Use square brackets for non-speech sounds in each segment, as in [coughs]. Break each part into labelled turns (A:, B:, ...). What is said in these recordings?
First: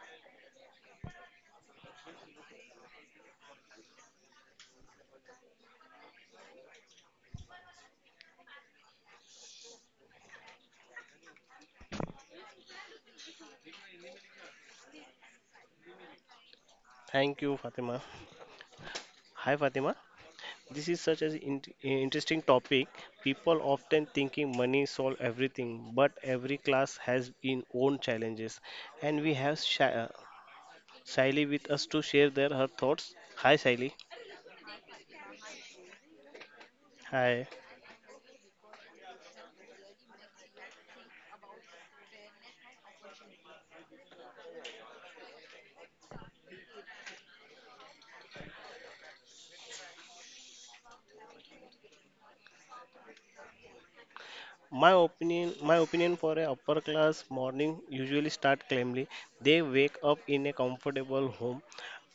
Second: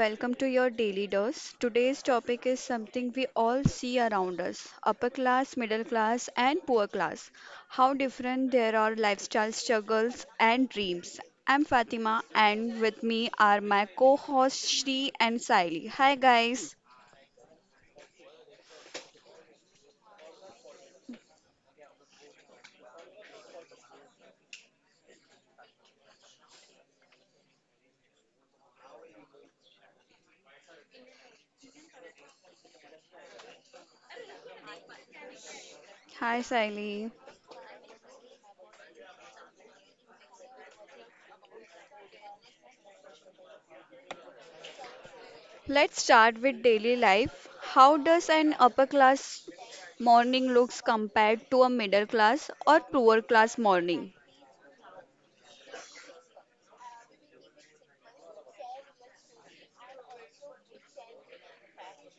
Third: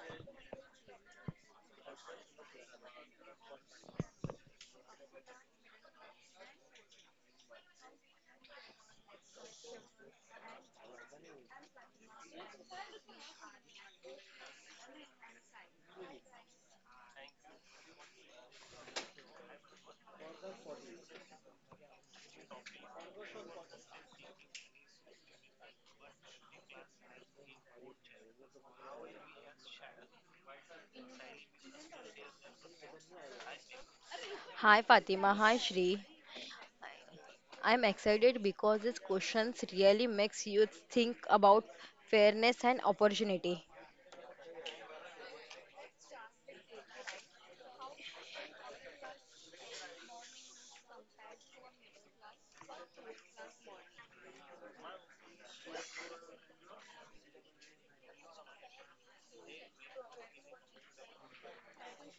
A: welcome to your daily dose. Today's topic is something we all see around us: upper class, middle class, and poor class. How different there are lifestyle, struggles and dreams. I'm Fatima, and with me are my co hosts Shri and Saili. Hi guys.
B: Thank you, Fatima. Hi, Fatima. This is such an interesting topic. People often thinking money solve everything, but every class has its own challenges, and we have Shaili with us to share their her thoughts. Hi, Shaili.
C: Hi Fatima, hi Shri.
A: Hi Saili.
B: Hi.
C: I'm excited because these questions really makes you think about fairness and opportunity.
A: Let's start with daily life. How does an upper class morning looks compared to a middle class or poor class morning?
B: My opinion for a upper class morning usually start calmly. They wake up in a comfortable home,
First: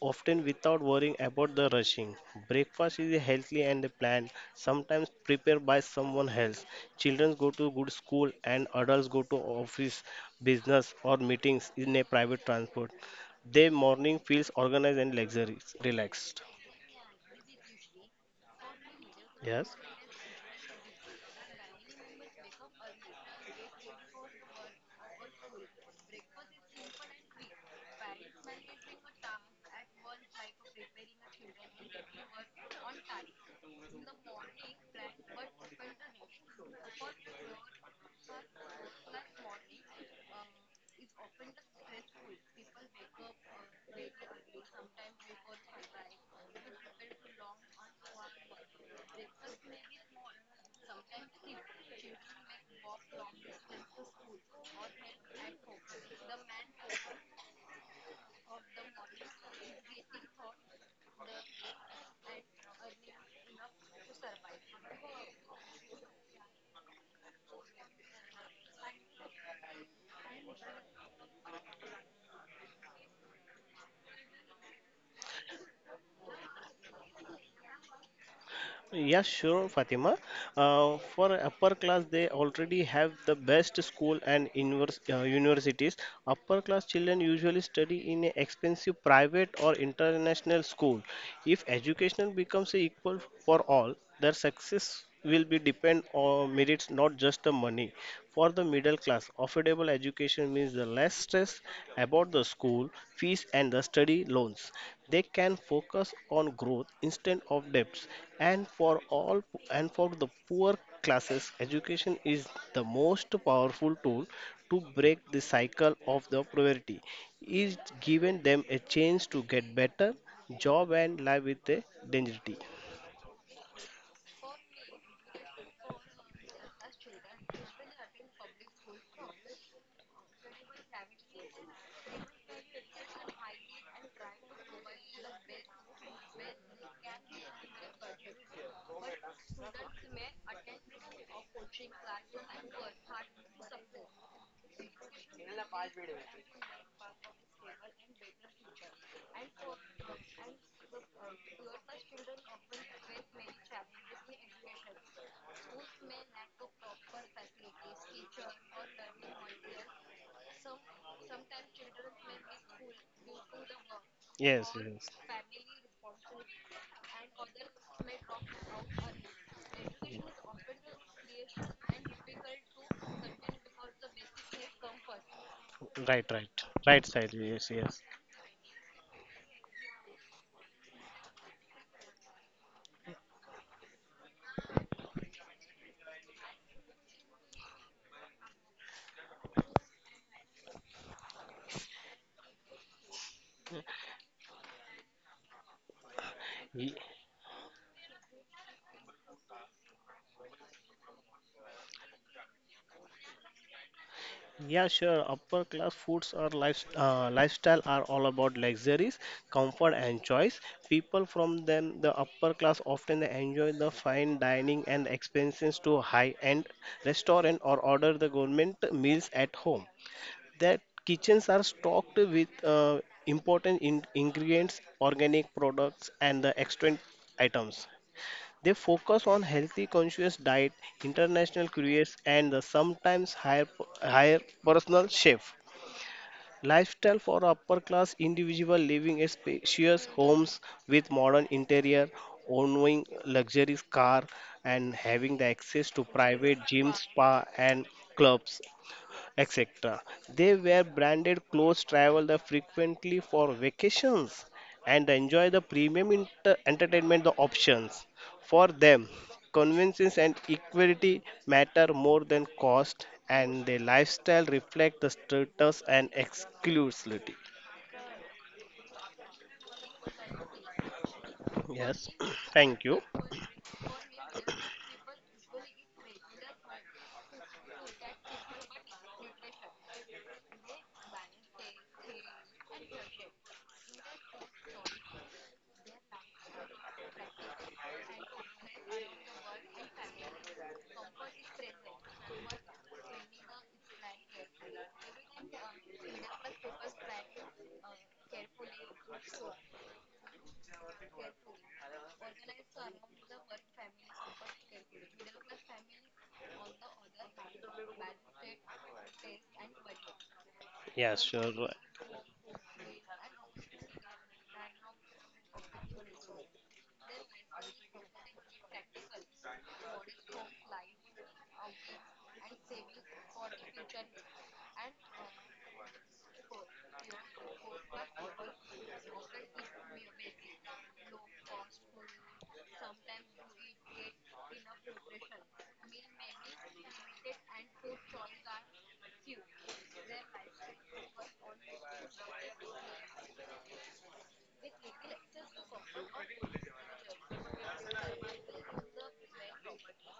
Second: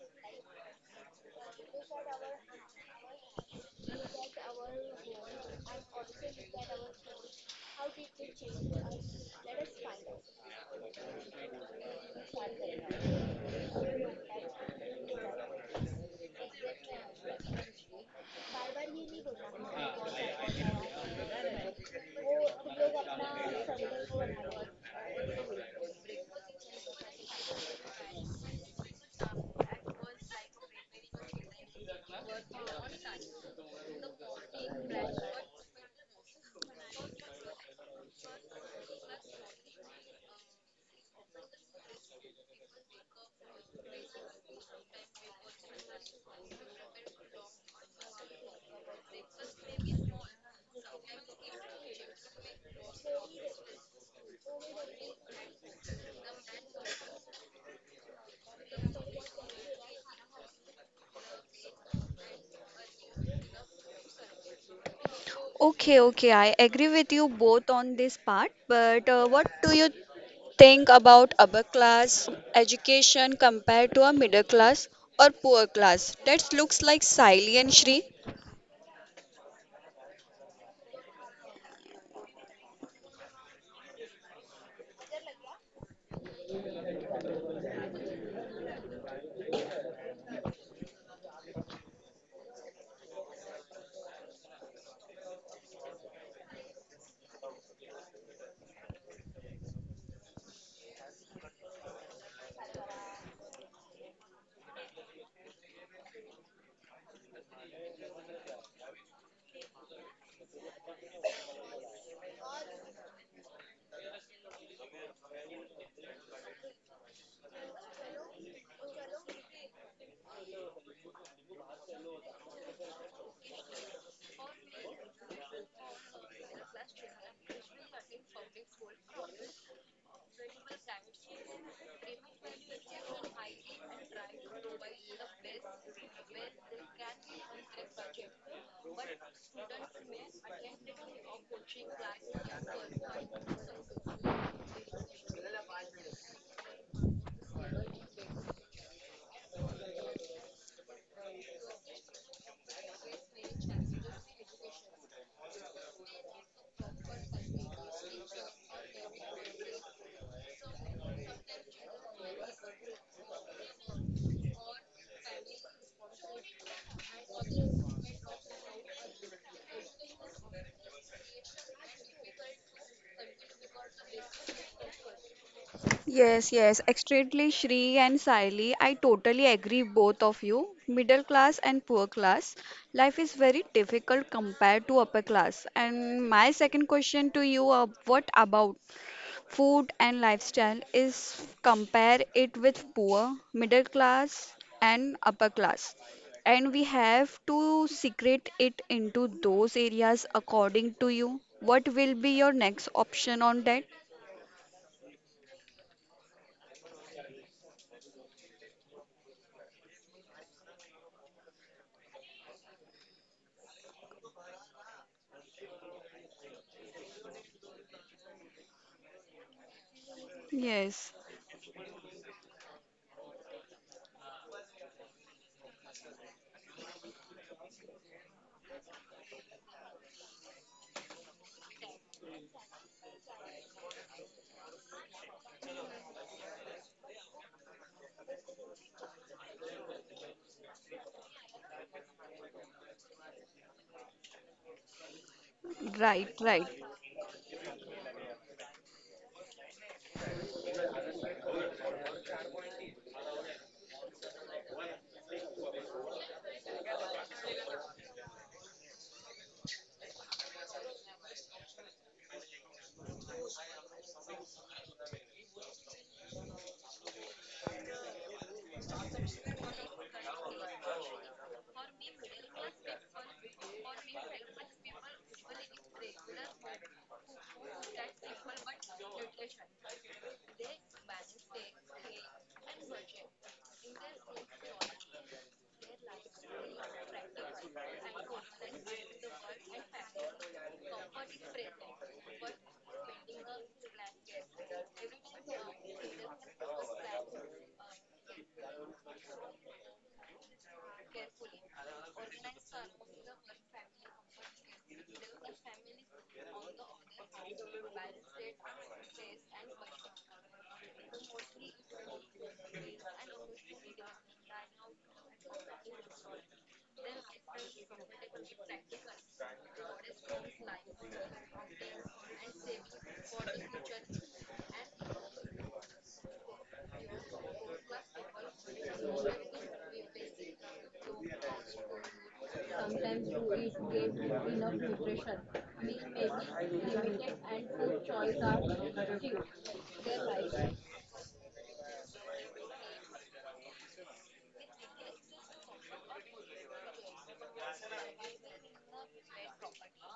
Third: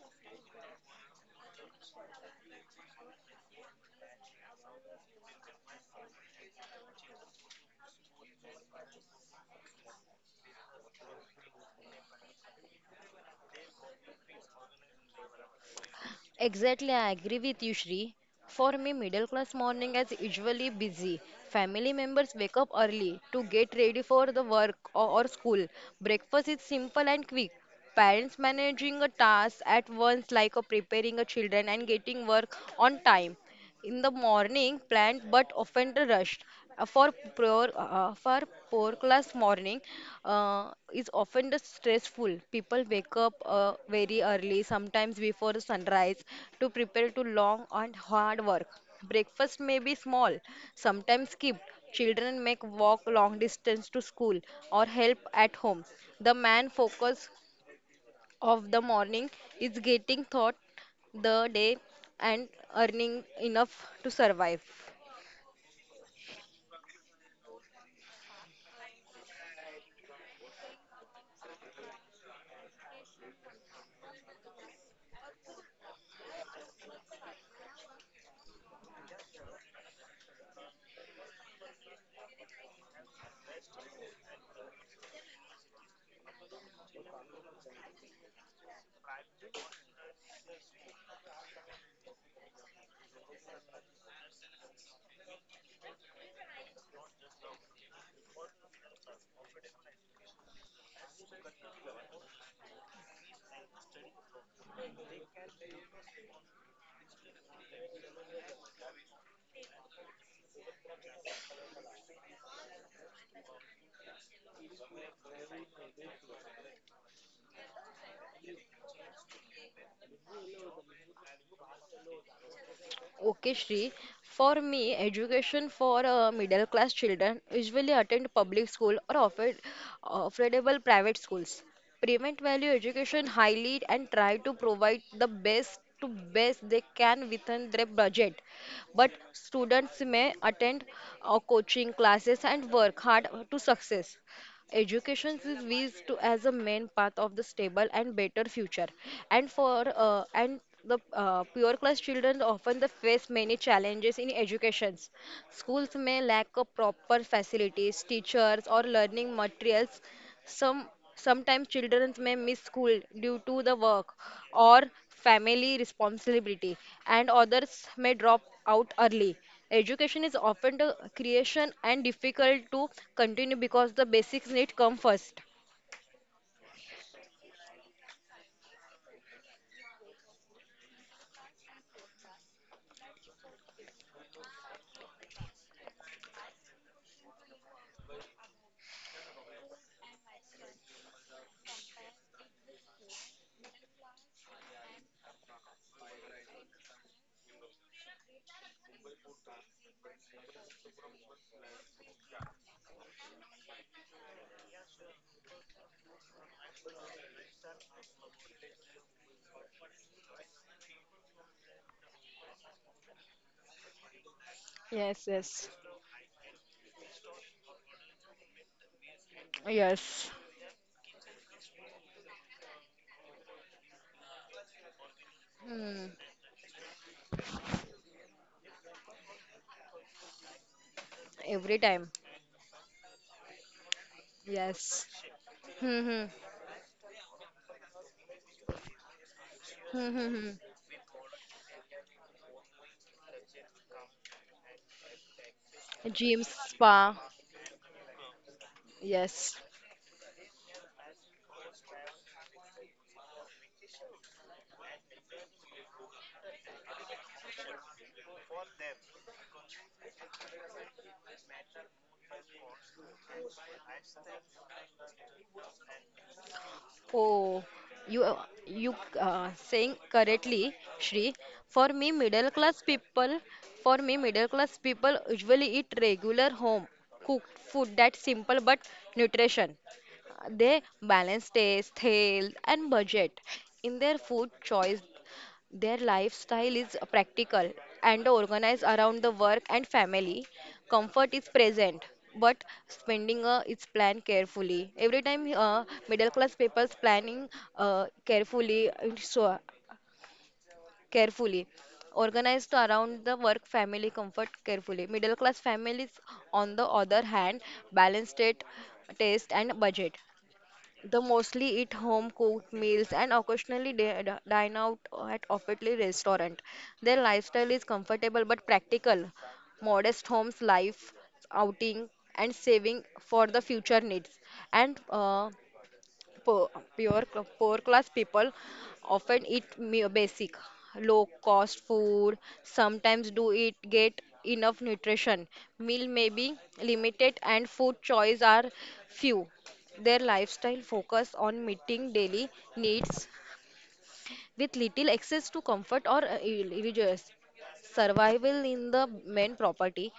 B: often without worrying about the rushing. Breakfast is healthy and planned, sometimes prepared by someone else. Children go to good school and adults go to office, business or meetings in a private transport. Their morning feels organized and luxurious, relaxed.
C: Exactly, I agree with you, Shri. For me, middle class
B: Yes.
C: morning is usually busy. Family members wake up early to get ready for the work or school. Breakfast is simple and quick. Parents managing a task at once like a preparing a children and getting work on time. In the morning planned but often rushed. Uh, for for poor class morning uh, is often the stressful. People wake up very early, sometimes before sunrise, to prepare to long and hard work. Breakfast may be small, sometimes skipped. Children make walk long distance to school or help at home. The man focus of the morning is getting thought the day and earning enough to survive.
A: Okay, okay, I agree with you both on this part, but what do you think about upper class education compared to a middle class or poor class? That looks like Siley and Shri.
B: Yes, sure, Fatima. For upper class, they already have the best school and universities. Upper class children usually study in a expensive private or international school. If education becomes equal for all, their success will be depend on merits, not just the money. For the middle class, affordable education means the less stress about the school fees and the study loans. They can focus on growth instead of debts. And for all and for the poor classes, education is the most powerful tool to break the cycle of the poverty. Is giving them a chance to get better job and live with a dignity.
C: Okay, Shri. For me, education for middle class children usually attend public school or offered affordable private schools. Prevent value education highly and try to provide the best to best they can within their budget. But students may attend coaching classes and work hard to success. Education is viewed to as a main path of the stable and better future, and for and the pure class children often they face many challenges in educations. Schools may lack of proper facilities, teachers, or learning materials. Some sometimes children may miss school due to the work
B: Yes,
C: or
B: yes.
C: family responsibility, and others may drop out early. Education is often the creation and difficult to continue because the basics need come first.
B: Right,
A: Yes,
B: right,
A: yes,
B: right side.
A: extremely
B: Yes,
A: Shri
B: yes.
A: and Siley, I totally agree both of you. Middle class and poor class, life is very difficult compared to upper class. And my second question to you, what about food and lifestyle is compare it with poor, middle class and upper class? And we
B: Ye-
A: have to secret it into those areas according to you. What will be your next option on that?
B: Yeah, sure. Upper class foods or lifestyle are all about luxuries, comfort, and choice. People from them, the upper class often enjoy the fine dining and
C: Yes, yes.
B: expenses to high-end restaurant or order the government meals at home.
C: Yes.
B: That
A: Yes,
B: kitchens are stocked with important ingredients, organic products,
C: Hmm.
B: and the extant items. They focus on healthy, conscious diet, international
C: Every time.
B: careers, and the sometimes higher
C: Yes.
B: personal chef.
C: Hmm, hmm.
B: Lifestyle for upper class individual living in spacious
C: Hmm, hmm, hmm.
B: homes with modern interior, owning luxurious car, and having the access to
A: right,
C: Gym,
B: private
A: right.
B: gyms,
C: spa.
B: spa, and clubs
C: Yes.
B: etc. They wear branded clothes, travel the frequently for vacations, and enjoy the premium entertainment the options. For them, convenience and equality matter more than cost, and their lifestyle reflect the status and exclusivity.
C: Oh, you you saying correctly, Shri. For
B: Yes,
C: me, middle
B: [clears throat]
C: class
B: thank you.
C: people, for me, middle class people usually eat regular home cooked food that's simple but nutrition. They balance taste, health, and budget in their food choice. Their lifestyle is practical and organized around the work and family. Comfort is present, but spending is planned carefully. Every time middle class people planning so carefully, organized around the work, family, comfort carefully. Middle class families, on the other hand, balanced it, taste and budget. They
B: Yes, sure.
C: mostly eat home cooked meals and occasionally dine out at officially restaurant. Their lifestyle is comfortable but practical, modest homes life, outing, and saving for the future needs. And poor, poor class people often eat basic low cost food, sometimes do it get enough nutrition. Meal may be limited and food choice are few. Their lifestyle focus on meeting daily needs, with little access to comfort or religious. Survival in the main property.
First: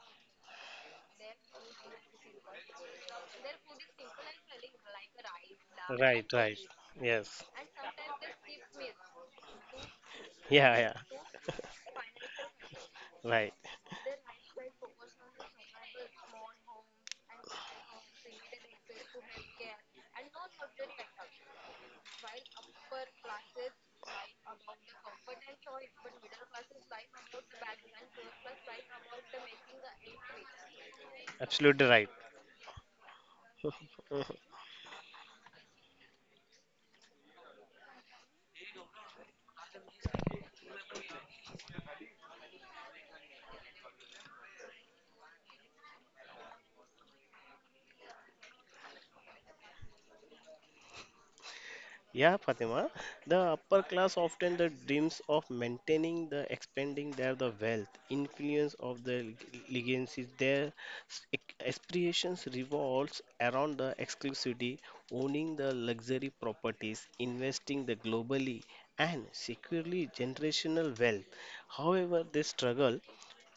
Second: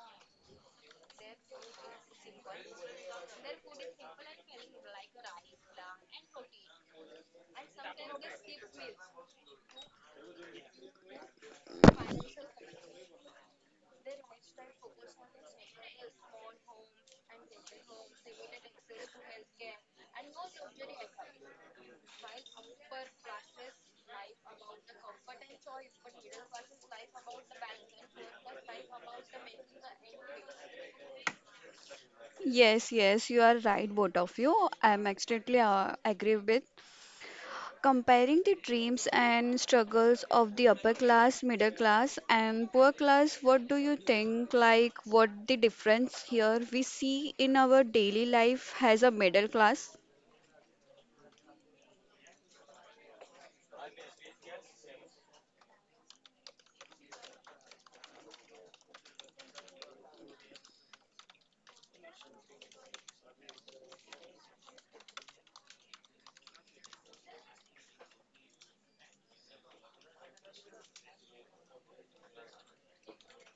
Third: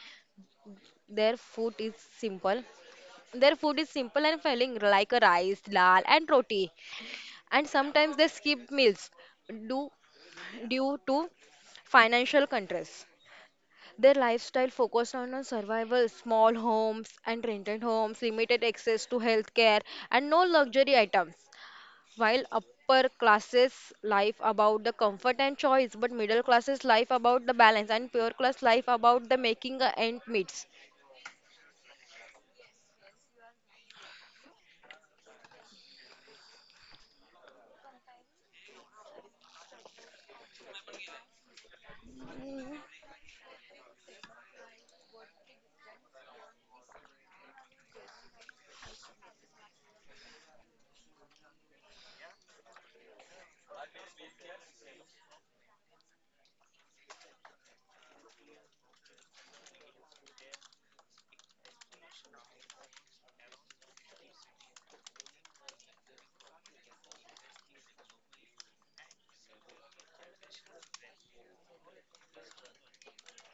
C: Their food is simple. Their food is simple and filling like a rice, dal
B: Right,
C: and
B: right.
C: roti,
B: Yes.
C: and sometimes they skip meals due,
B: Yeah,
C: due
B: yeah.
C: to financial constraints.
B: Right.
C: Their lifestyle focused on survival, small homes and rented homes, limited access to healthcare, and no luxury items. While upper classes life about the comfort and choice, but middle classes life about the balance, and poor class life about the making a end meets.
B: Absolutely right.
A: Yes, yes, you are right, both of
B: [laughs]
A: you. I'm extremely agree with. Comparing the dreams and struggles of the upper class, middle class, and poor class, what do you think? Like, what the difference here we see in our daily life as a middle class?
B: Yeah, Fatima. The upper class often the dreams of maintaining the expanding their the wealth, influence of the legacies. Their aspirations revolves around the exclusivity, owning the luxury properties, investing the globally, and securely generational wealth. However, they struggle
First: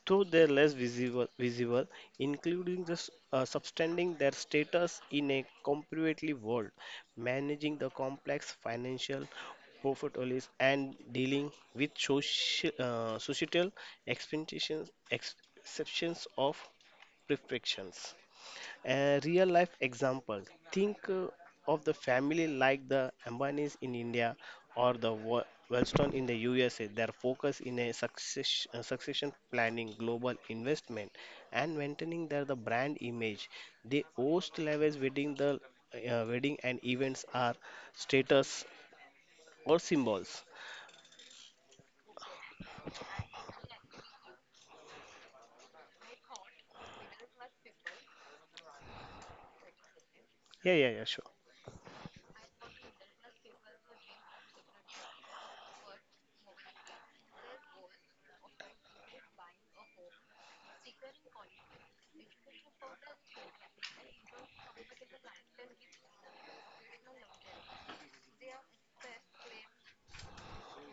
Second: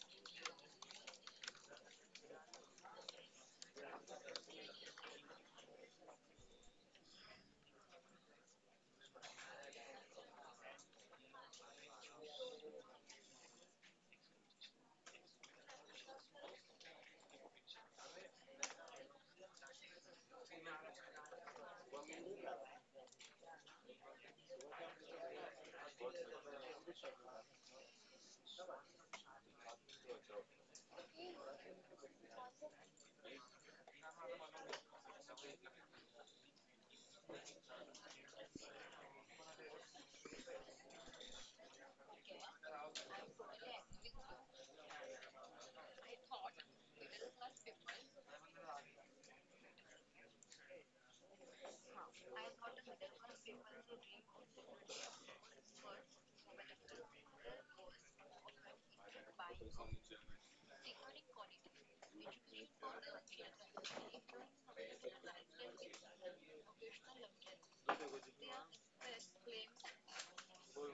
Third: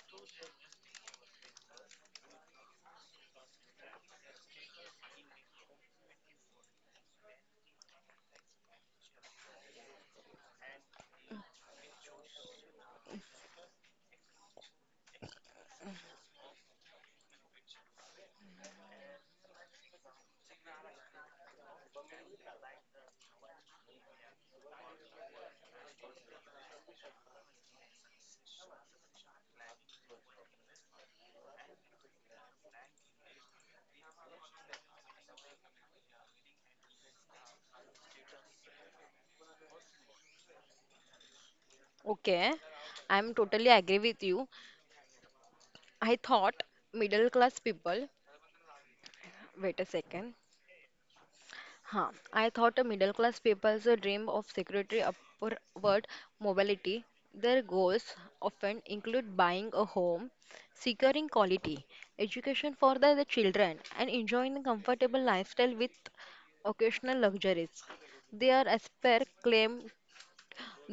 B: though they're less visible, including the substanding their status in a competitive world, managing the complex financial portfolios and dealing with societal expectations, exceptions of perfections. A real life example. Think of the family like the Ambanis in India or the Wellstone in the USA. Their focus in a succession planning, global investment, and maintaining their the brand image. They host lavish wedding and events are status or symbols.
C: Okay, I'm totally agree with you. I thought middle class people. Wait a second.
B: Yeah, yeah, yeah, sure.
C: Huh. I thought a middle class people's dream of security upward mobility. Their goals often include buying a home, securing quality education for the children, and enjoying a comfortable lifestyle with occasional luxuries. Their aspire claim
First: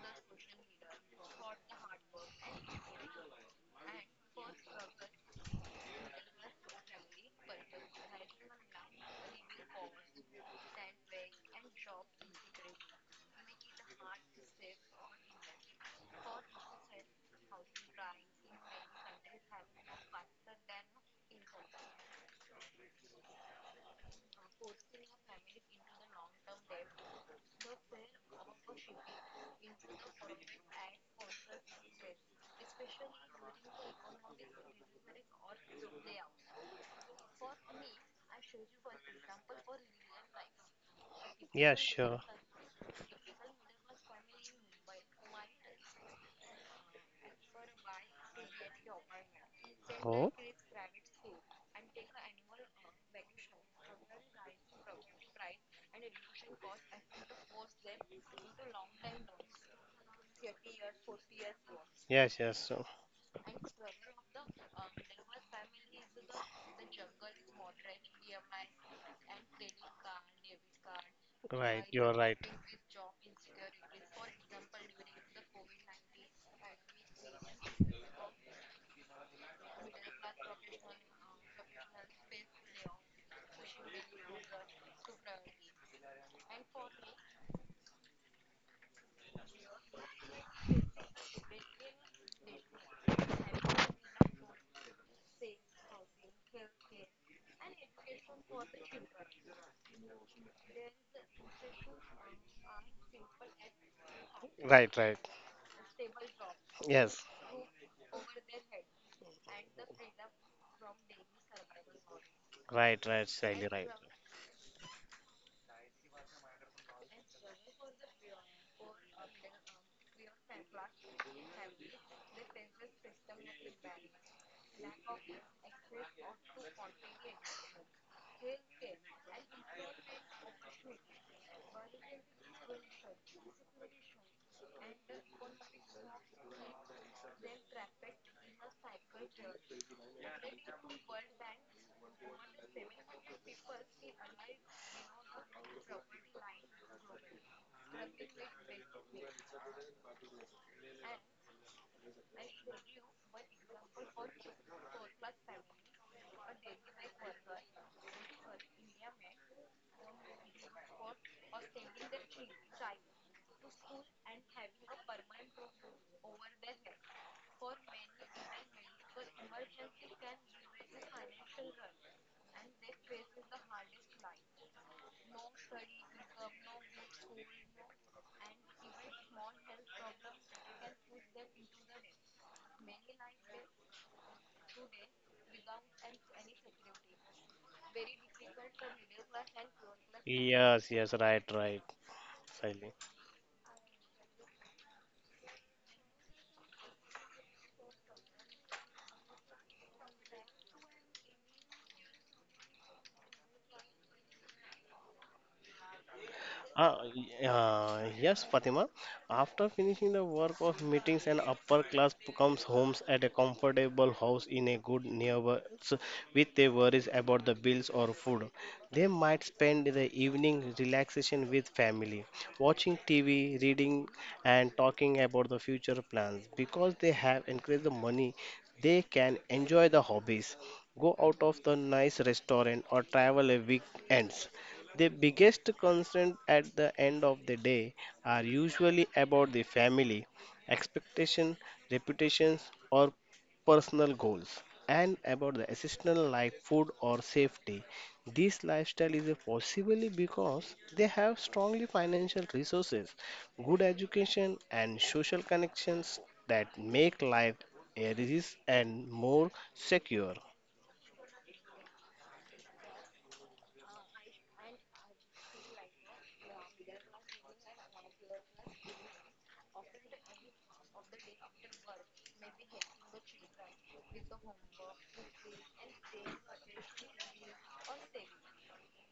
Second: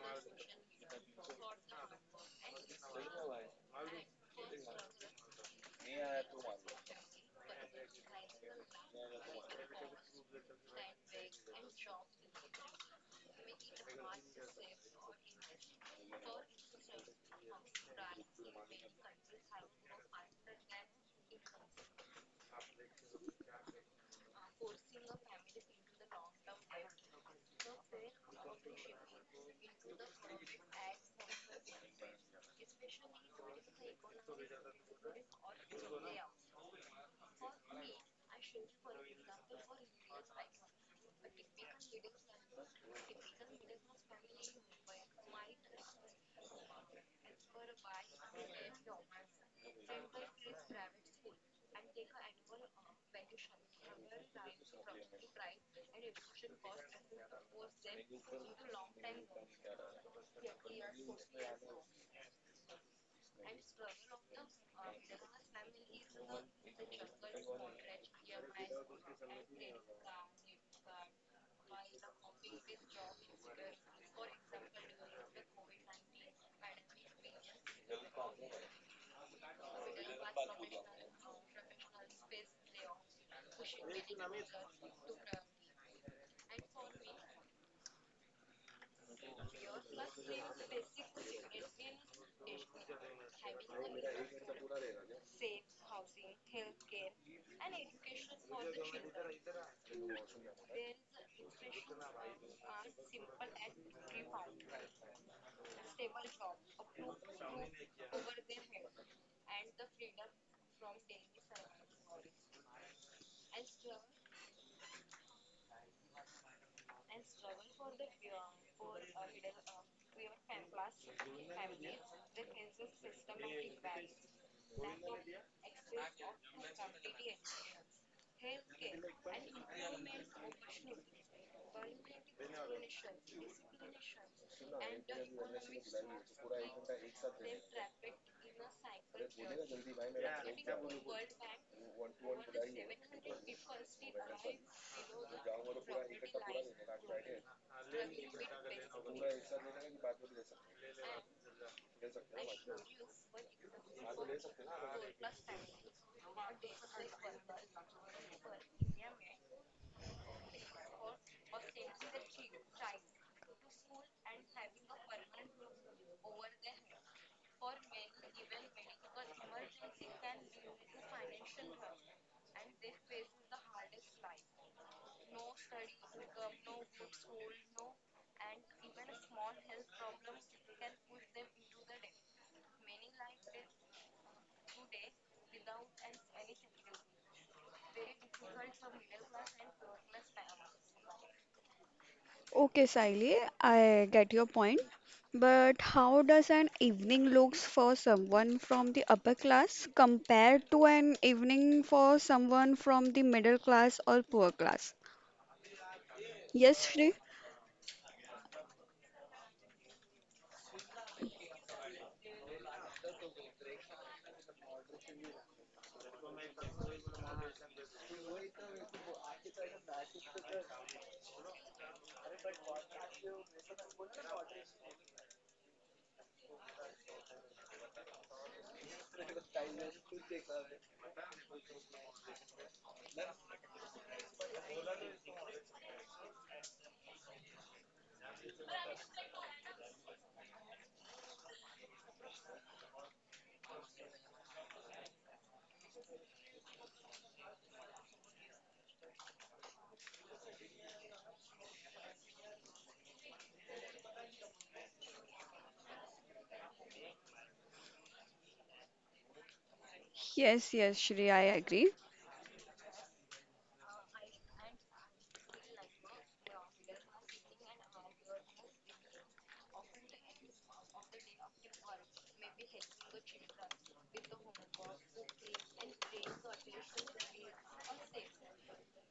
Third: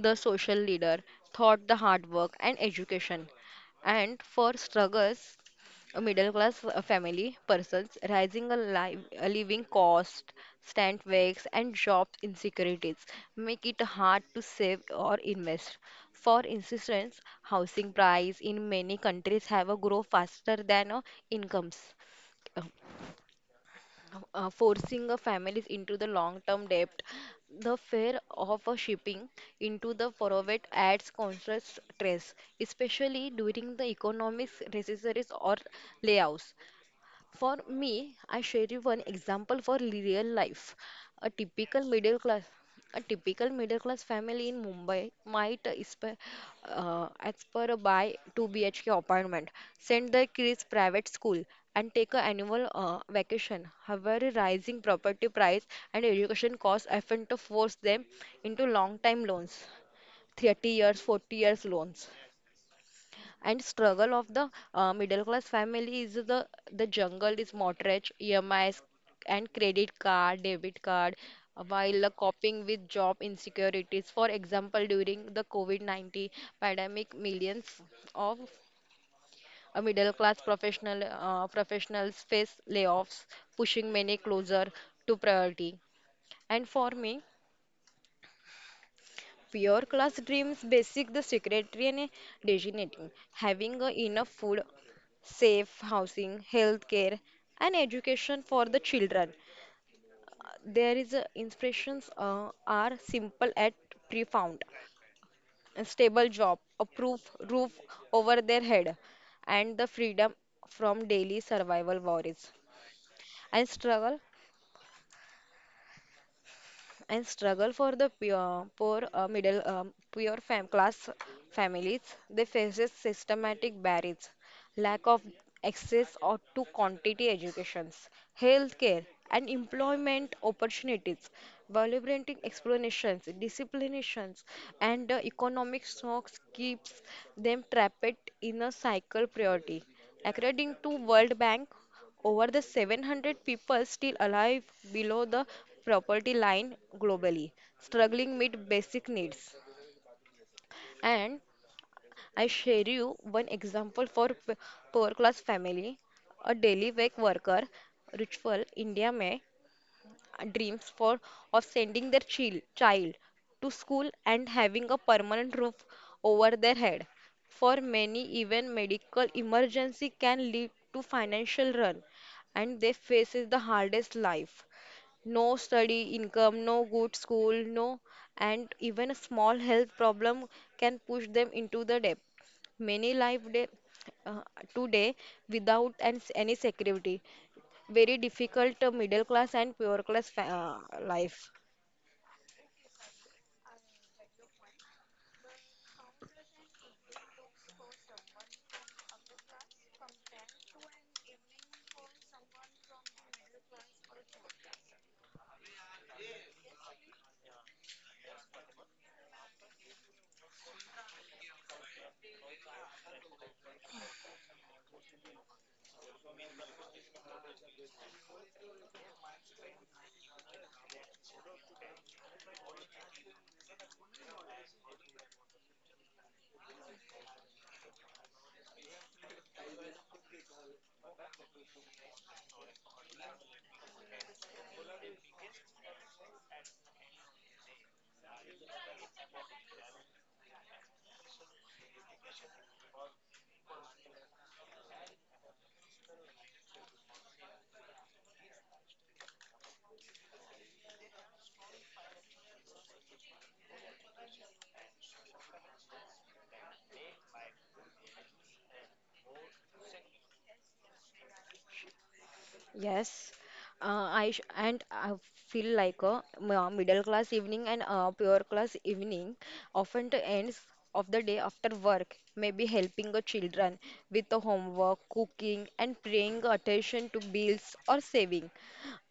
C: the social leader, thought the hard work and education. And for struggles, a middle class family persons rising a living cost, stand wakes, and job insecurities make it hard to save or invest. For instance, housing price in many countries have a grow faster than incomes. Uh, Forcing a families into the long-term debt. The fear of a shipping into the private adds constant stress, especially during the economic recesses or layoffs. For me, I share you one example for real life. A
B: Yeah,
C: typical middle
B: sure.
C: class, a typical middle class family in Mumbai might aspire a buy 2 BHK apartment, send their
B: Oh,
C: kids private school, and take a annual vacation. However, rising property price and education costs often to force them into long time loans, 30 years, 40 years loans,
B: yes, yes.
C: and struggle of the middle class family is the jungle is mortgage emis and credit card debit card,
B: Right,
C: while
B: you are right.
C: coping with job insecurities, for example during the covid-19 pandemic, millions of middle class professional professionals face layoffs, pushing many closer to poverty. And for me, your class dreams basic the secretary and designating, having a enough food, safe housing, health care, and education for the children. There is a inspirations are simple at profound.
B: Right, right.
C: A stable job, a
B: Yes,
C: proof roof over their head, and the freedom from daily survival worries.
B: right, right,
C: and
B: Sally, right.
C: struggle and struggle for the pure, poor middle pure class families, they faces systematic barriers, lack of access or to quantity educations, healthcare, and employment opportunities, violating explanations, disciplinations, and the economic shocks keeps them trapped in a cycle priority. According to World Bank, over the 700 people still alive below the poverty line globally, struggling with basic needs. And I share you one example for poor class family. A daily wage worker, ritual India, may dreams for of sending their child to school and having a permanent roof over their head. For many, even medical emergency can lead to financial run, and they faces the hardest life. No study income, no good school, no, and even a small health problem can push them into the debt. Many live uh, today without any security. Very difficult middle class and poor class
B: Yes, yes, right,
C: life.
B: right,
A: Okay,
B: Sally.
A: Saili, I get your point. But how does an evening looks for someone from the upper class compared to an evening for someone from the middle class or poor class? Yes,
B: Uh,
A: Shri.
B: yes, Fatima. After finishing the work of meetings, an upper class comes homes at a comfortable house in a good neighbors with their worries about the bills or food. They might spend the evening relaxation with family, watching TV, reading, and talking about the future plans. Because they have increased the money, they can enjoy the hobbies, go out of the nice restaurant, or travel a weekends. The biggest concerns at the end of the day are usually about the family, expectation, reputations, or personal goals, and about the essential like food or safety. This lifestyle is a possibly because they have strongly financial resources, good education, and social connections that make life a risk and more secure.
A: Yes, yes, Shri, I agree.
C: Yes, I sh and I feel like a middle class evening and a pure class evening often to ends of the day after work, maybe helping the children with the homework, cooking, and paying attention to bills or saving.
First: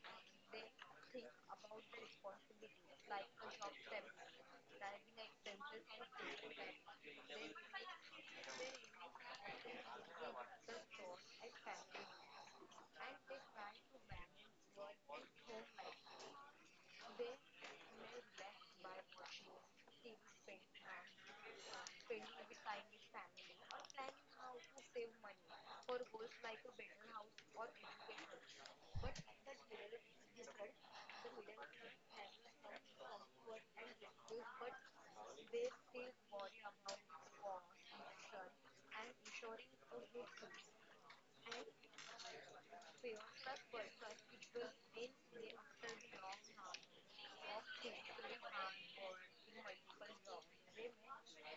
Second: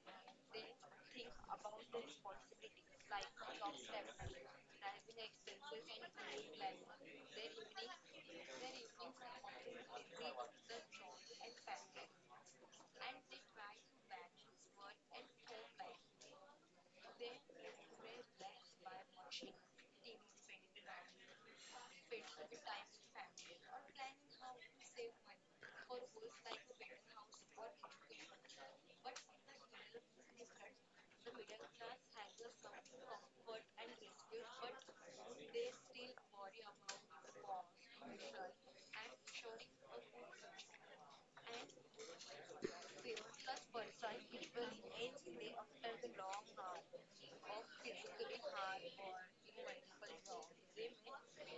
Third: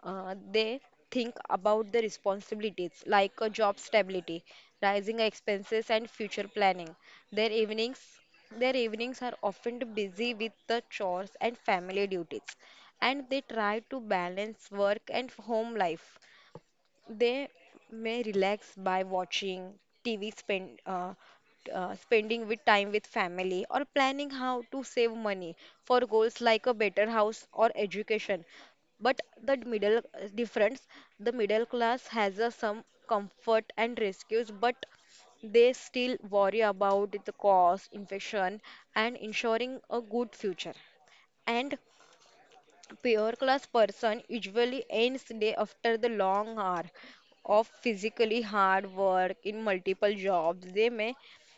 C: They think about the responsibilities like a job stability, rising expenses, and future planning. Their evenings. Their evenings are often busy with the chores and family duties, and they try to balance work and home life. They may relax by watching TV, spending with time with family, or planning how to save money for goals like a better house or education. But the middle class has some comfort and rescues, but they still worry about the cost, inflation, and ensuring a good future. And pure class person usually ends day after the long hour of physically hard work in multiple jobs. They may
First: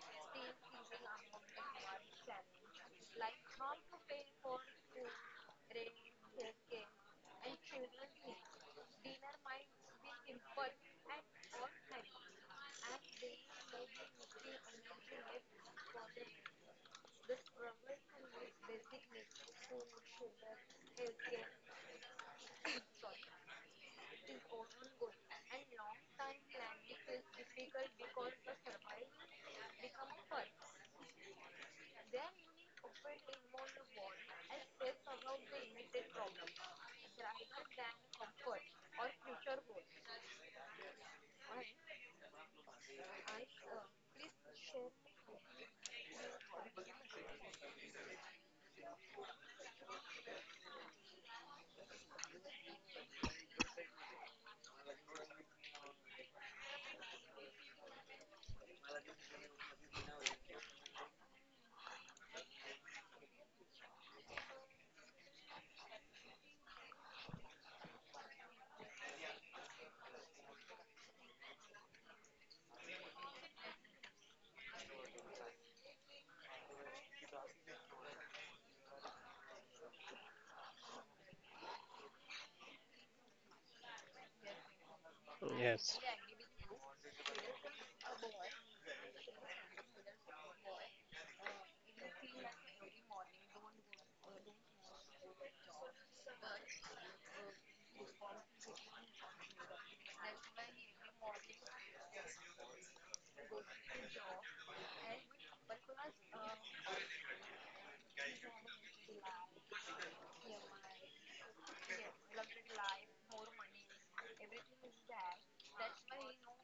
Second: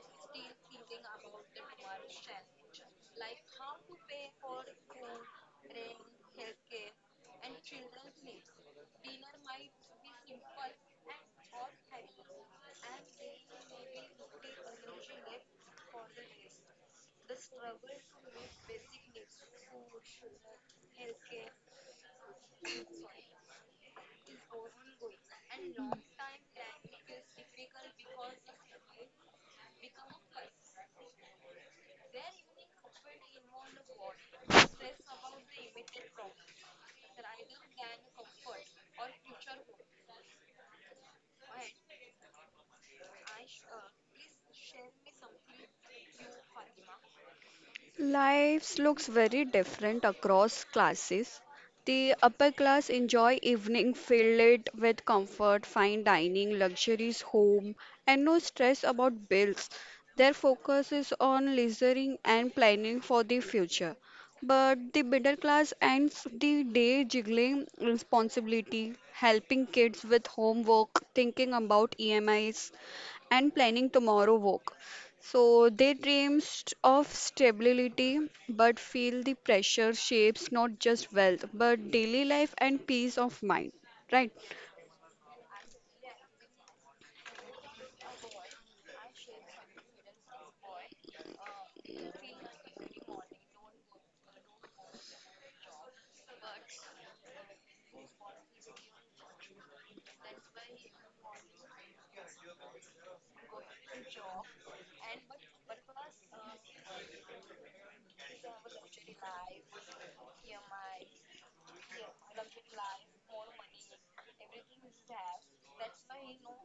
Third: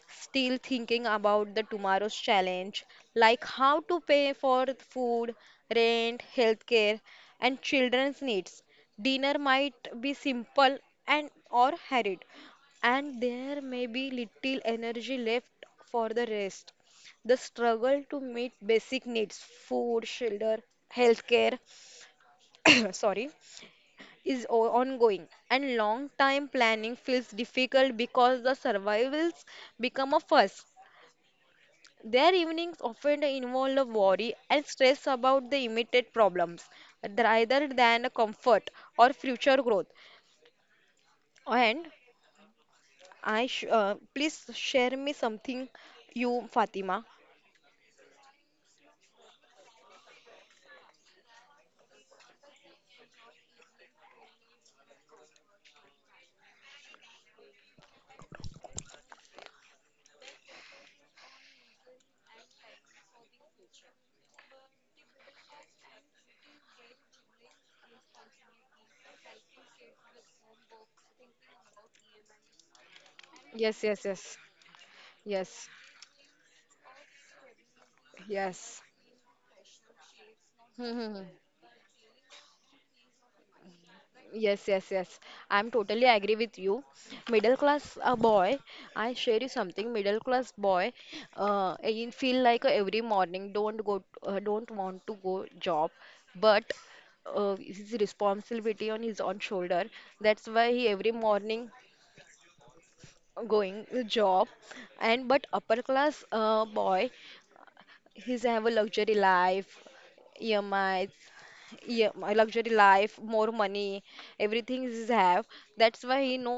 C: still thinking about the tomorrow's challenge, like how to pay for food, rent, healthcare, and children's needs. Dinner might be simple and or hurried, and there may be little energy left for the rest. The struggle to meet basic needs, food, shelter, healthcare, [coughs] sorry, is ongoing, and long time planning feels difficult because the survivals become a fuss. Their evenings often involve a worry and stress about the immediate problems, rather than a comfort or future growth. And please share me something, you Fatima.
A: Lives looks very different across classes. The upper class enjoy evening filled with comfort, fine dining, luxuries home, and no stress about bills. Their focus is on leisuring and planning for the future. But the middle class ends the day juggling responsibility, helping kids with homework, thinking about EMIs, and planning
C: Yes, yes,
A: tomorrow
C: yes.
A: work. So
C: Yes,
A: they dreams of stability but
C: yes. [laughs]
A: feel the pressure shapes not
C: Hmm,
A: just
C: hmm, hmm.
A: wealth but daily life and peace of mind. Right.
C: Yes, yes, yes. I'm totally agree with you. Middle class boy, I share you something. Middle class boy, you feel like every morning don't want to go job, but his responsibility on his own shoulder. That's why he every morning going job. And but upper class boy, he's have a luxury life, EMIs, yeah, my luxury life, more money, everything is have. That's why he no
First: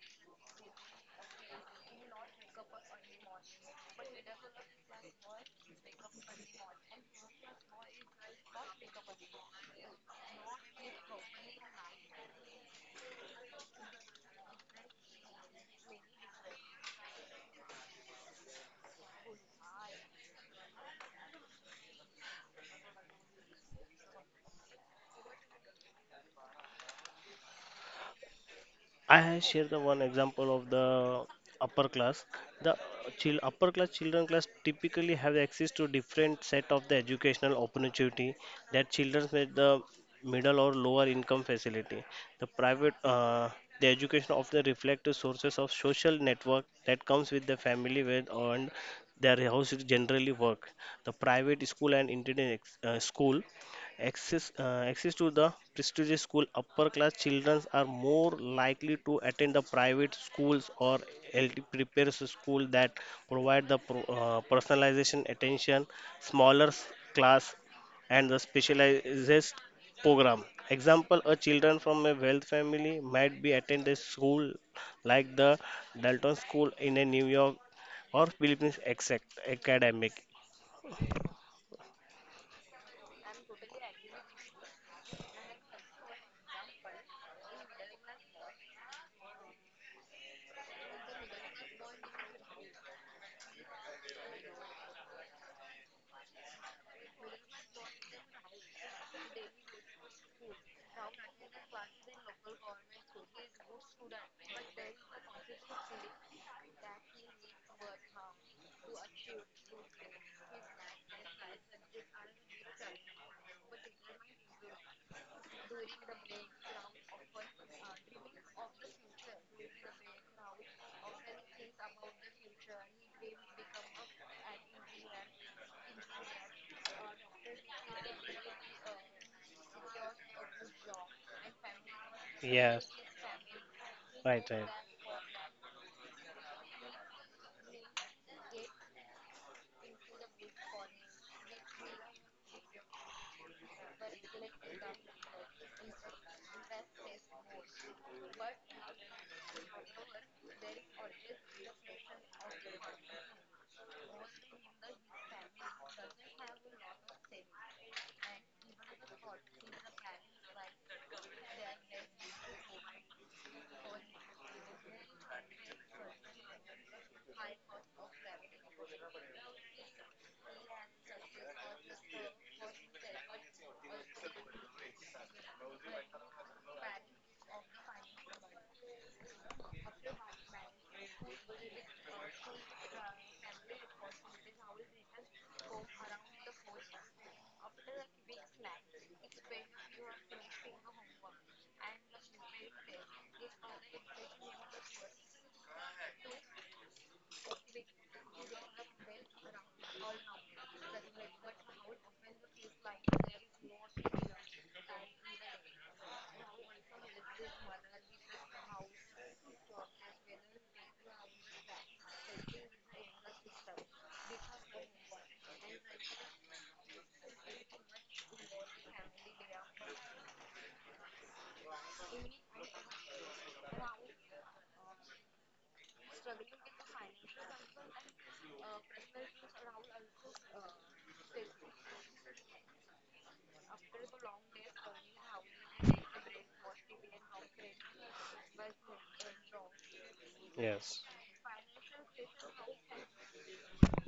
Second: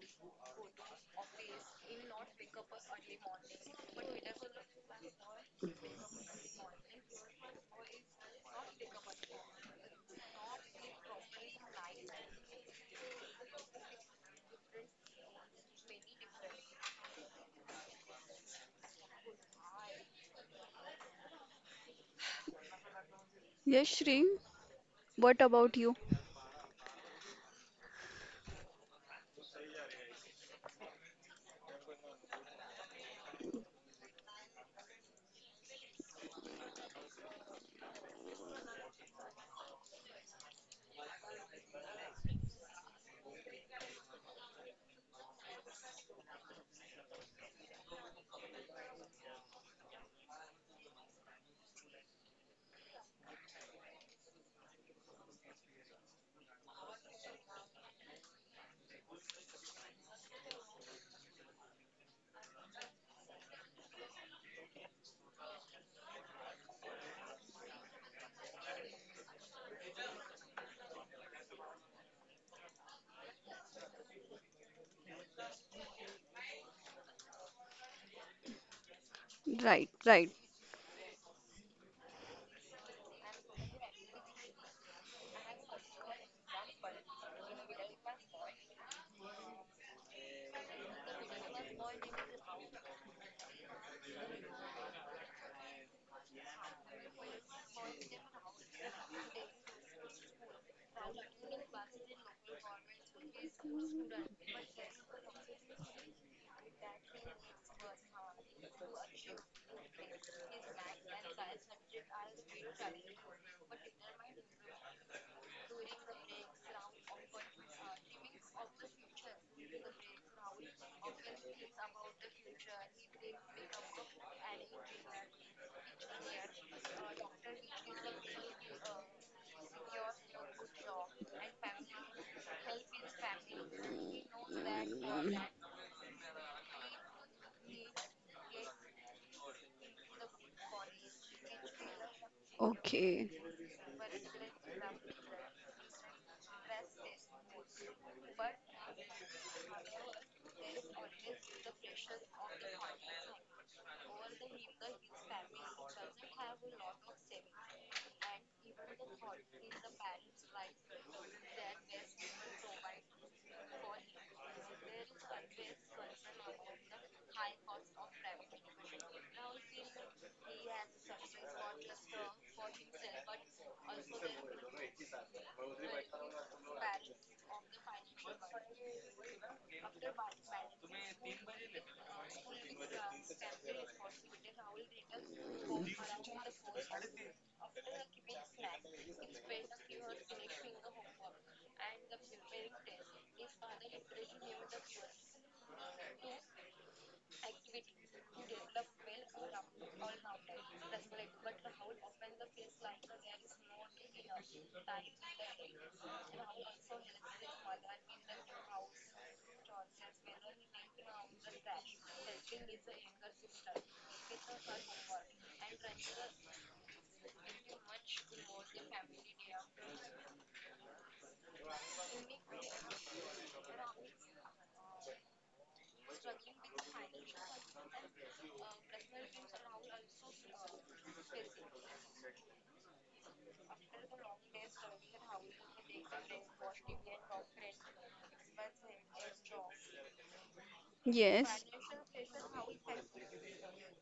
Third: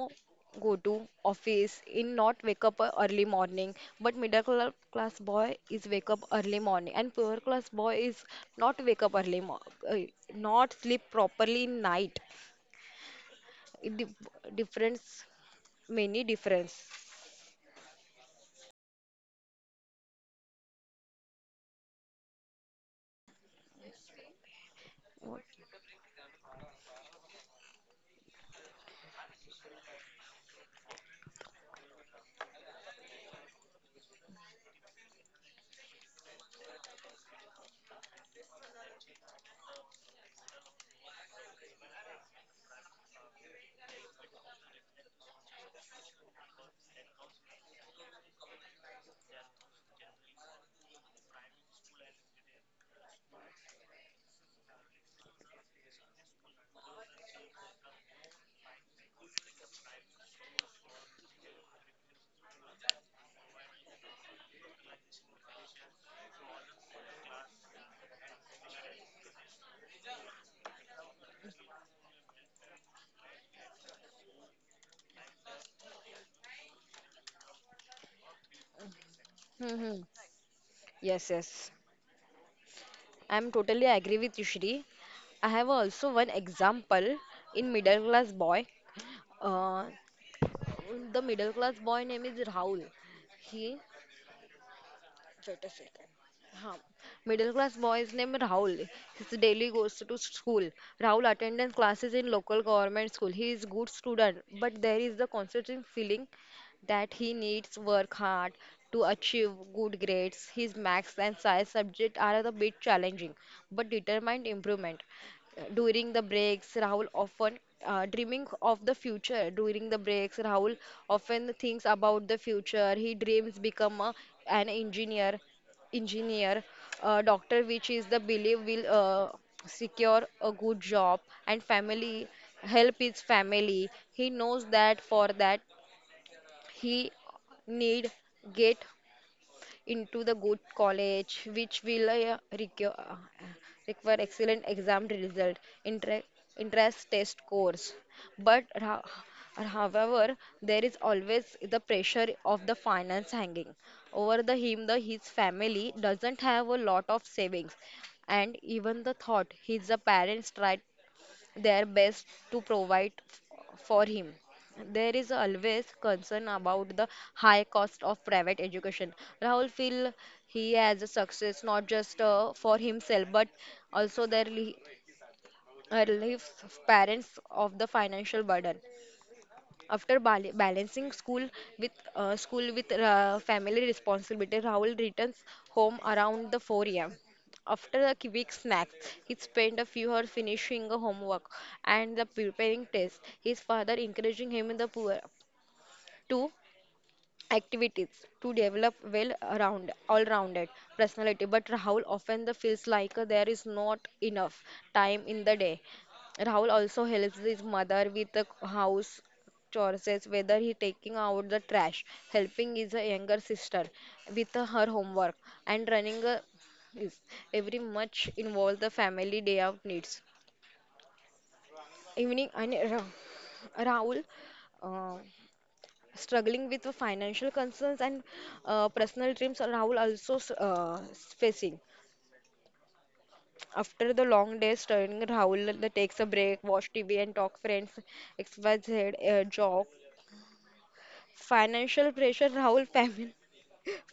C: go to office, in not wake up early morning. But middle class boy is wake up early morning, and poor class boy is not wake up early, mo uh, not sleep properly in night. It difference, many difference.
A: Yes, Shri, what about you?
B: I share the one example of the upper class. The upper class children class typically have access to different set of the educational opportunity that children with the middle or lower income facility. The private the education of the sources of social network that comes with the family with and their house is generally work. The private school and internet school access, access to the prestigious school, upper class children are more likely to attend the private schools or LT prepares school that provide the personalization attention, smaller class, and the specialized program. Example: A children from a wealth family might be attend a school like the Dalton School in a New York or Philippines exact
A: Right,
C: Hmm.
B: academic.
A: right.
C: Yes, yes. I'm totally agree with you, Shri. I have also one example in middle class boy. Uh, the middle class boy name is Rahul. He हाँ middle class boy is named Rahul. His daily goes to school. Rahul attends classes in local government school. He is good student, but there is the constant feeling that he needs work hard to achieve good grades. His maths and science subject are a bit challenging, but determined improvement. During the breaks, Rahul often dreaming of the future. During the breaks, Rahul often thinks about the future. He dreams become a, an engineer, doctor, which is the belief will secure a good job and family,
B: Yes,
C: help his family. He
B: right,
C: knows
B: right.
C: that for that he need get into the good college, which will
A: Okay.
C: require excellent exam result, inter- interest test course. But however, there is always the pressure of the finance hanging over the him. The his family doesn't have a lot of savings, and even the thought his parents tried their best to provide for him. There is always concern about the high cost of private education. Rahul feel he has a success not just for himself but also relieves parents of the financial burden. After balancing school with family responsibility, Rahul returns home around the 4 a.m. After a quick snack, he spent a few hours finishing the homework and the preparing test. His father encouraging him in the poor, to activities to develop well around all rounded personality, but rahul often the feels like there is not enough time in the day. Rahul also helps his mother with the house chores, whether he taking out the trash, helping his younger sister with her homework and running a, is every much involve the family day of needs evening. And rahul, uh, struggling with the financial concerns and personal dreams are Rahul also facing. After the long day studying, Rahul the takes a break, watch TV and talk friends, XYZ jog.
B: Yes.
A: Yes.
C: Financial pressure Rahul [laughs]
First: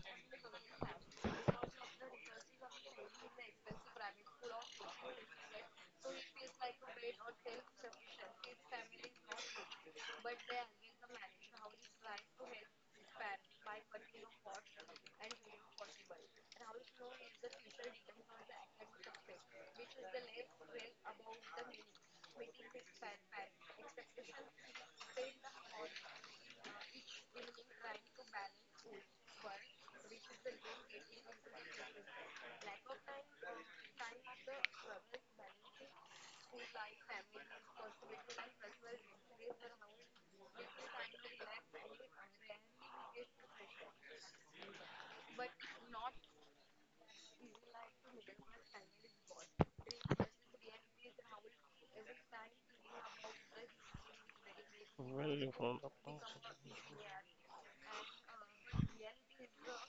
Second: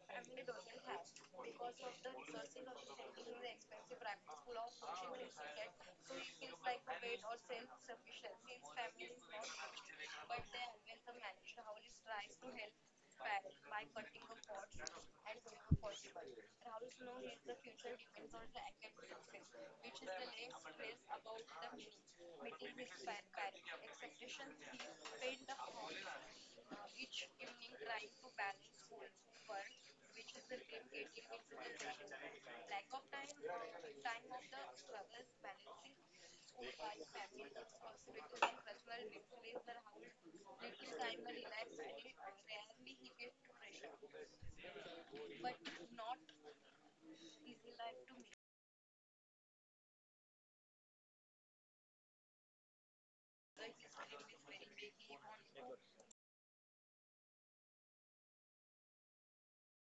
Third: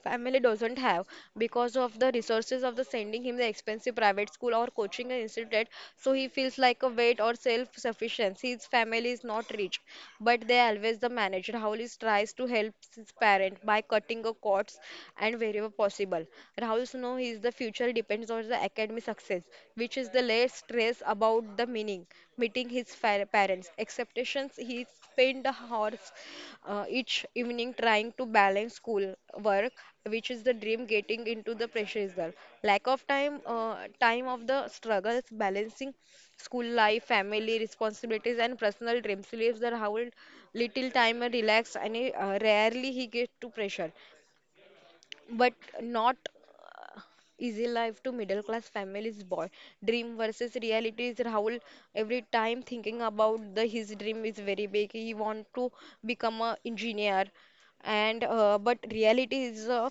C: Family doesn't have because of the resources of the sending him the expensive private school or coaching institute. So he feels like a weight or self-sufficiency. His family is not rich, but they always the manage. Rahul is tries to help his parent by cutting a costs and wherever possible. Rahul know his the future depends on the academic success, which is the less stress about the meaning meeting his parents' expectations. He spent hours each evening trying to balance school work, which is the dream, getting into the pressure is there. Lack of time, time of the struggles, balancing school life, family responsibilities, and personal dreams. He leaves the house little time and relax, and he, rarely he gets to pressure, but not easy life to middle class families boy. Dream versus reality is rahul every time thinking about the his dream is very big. He want
B: Very
C: to
B: fond.
C: become a engineer, and but reality is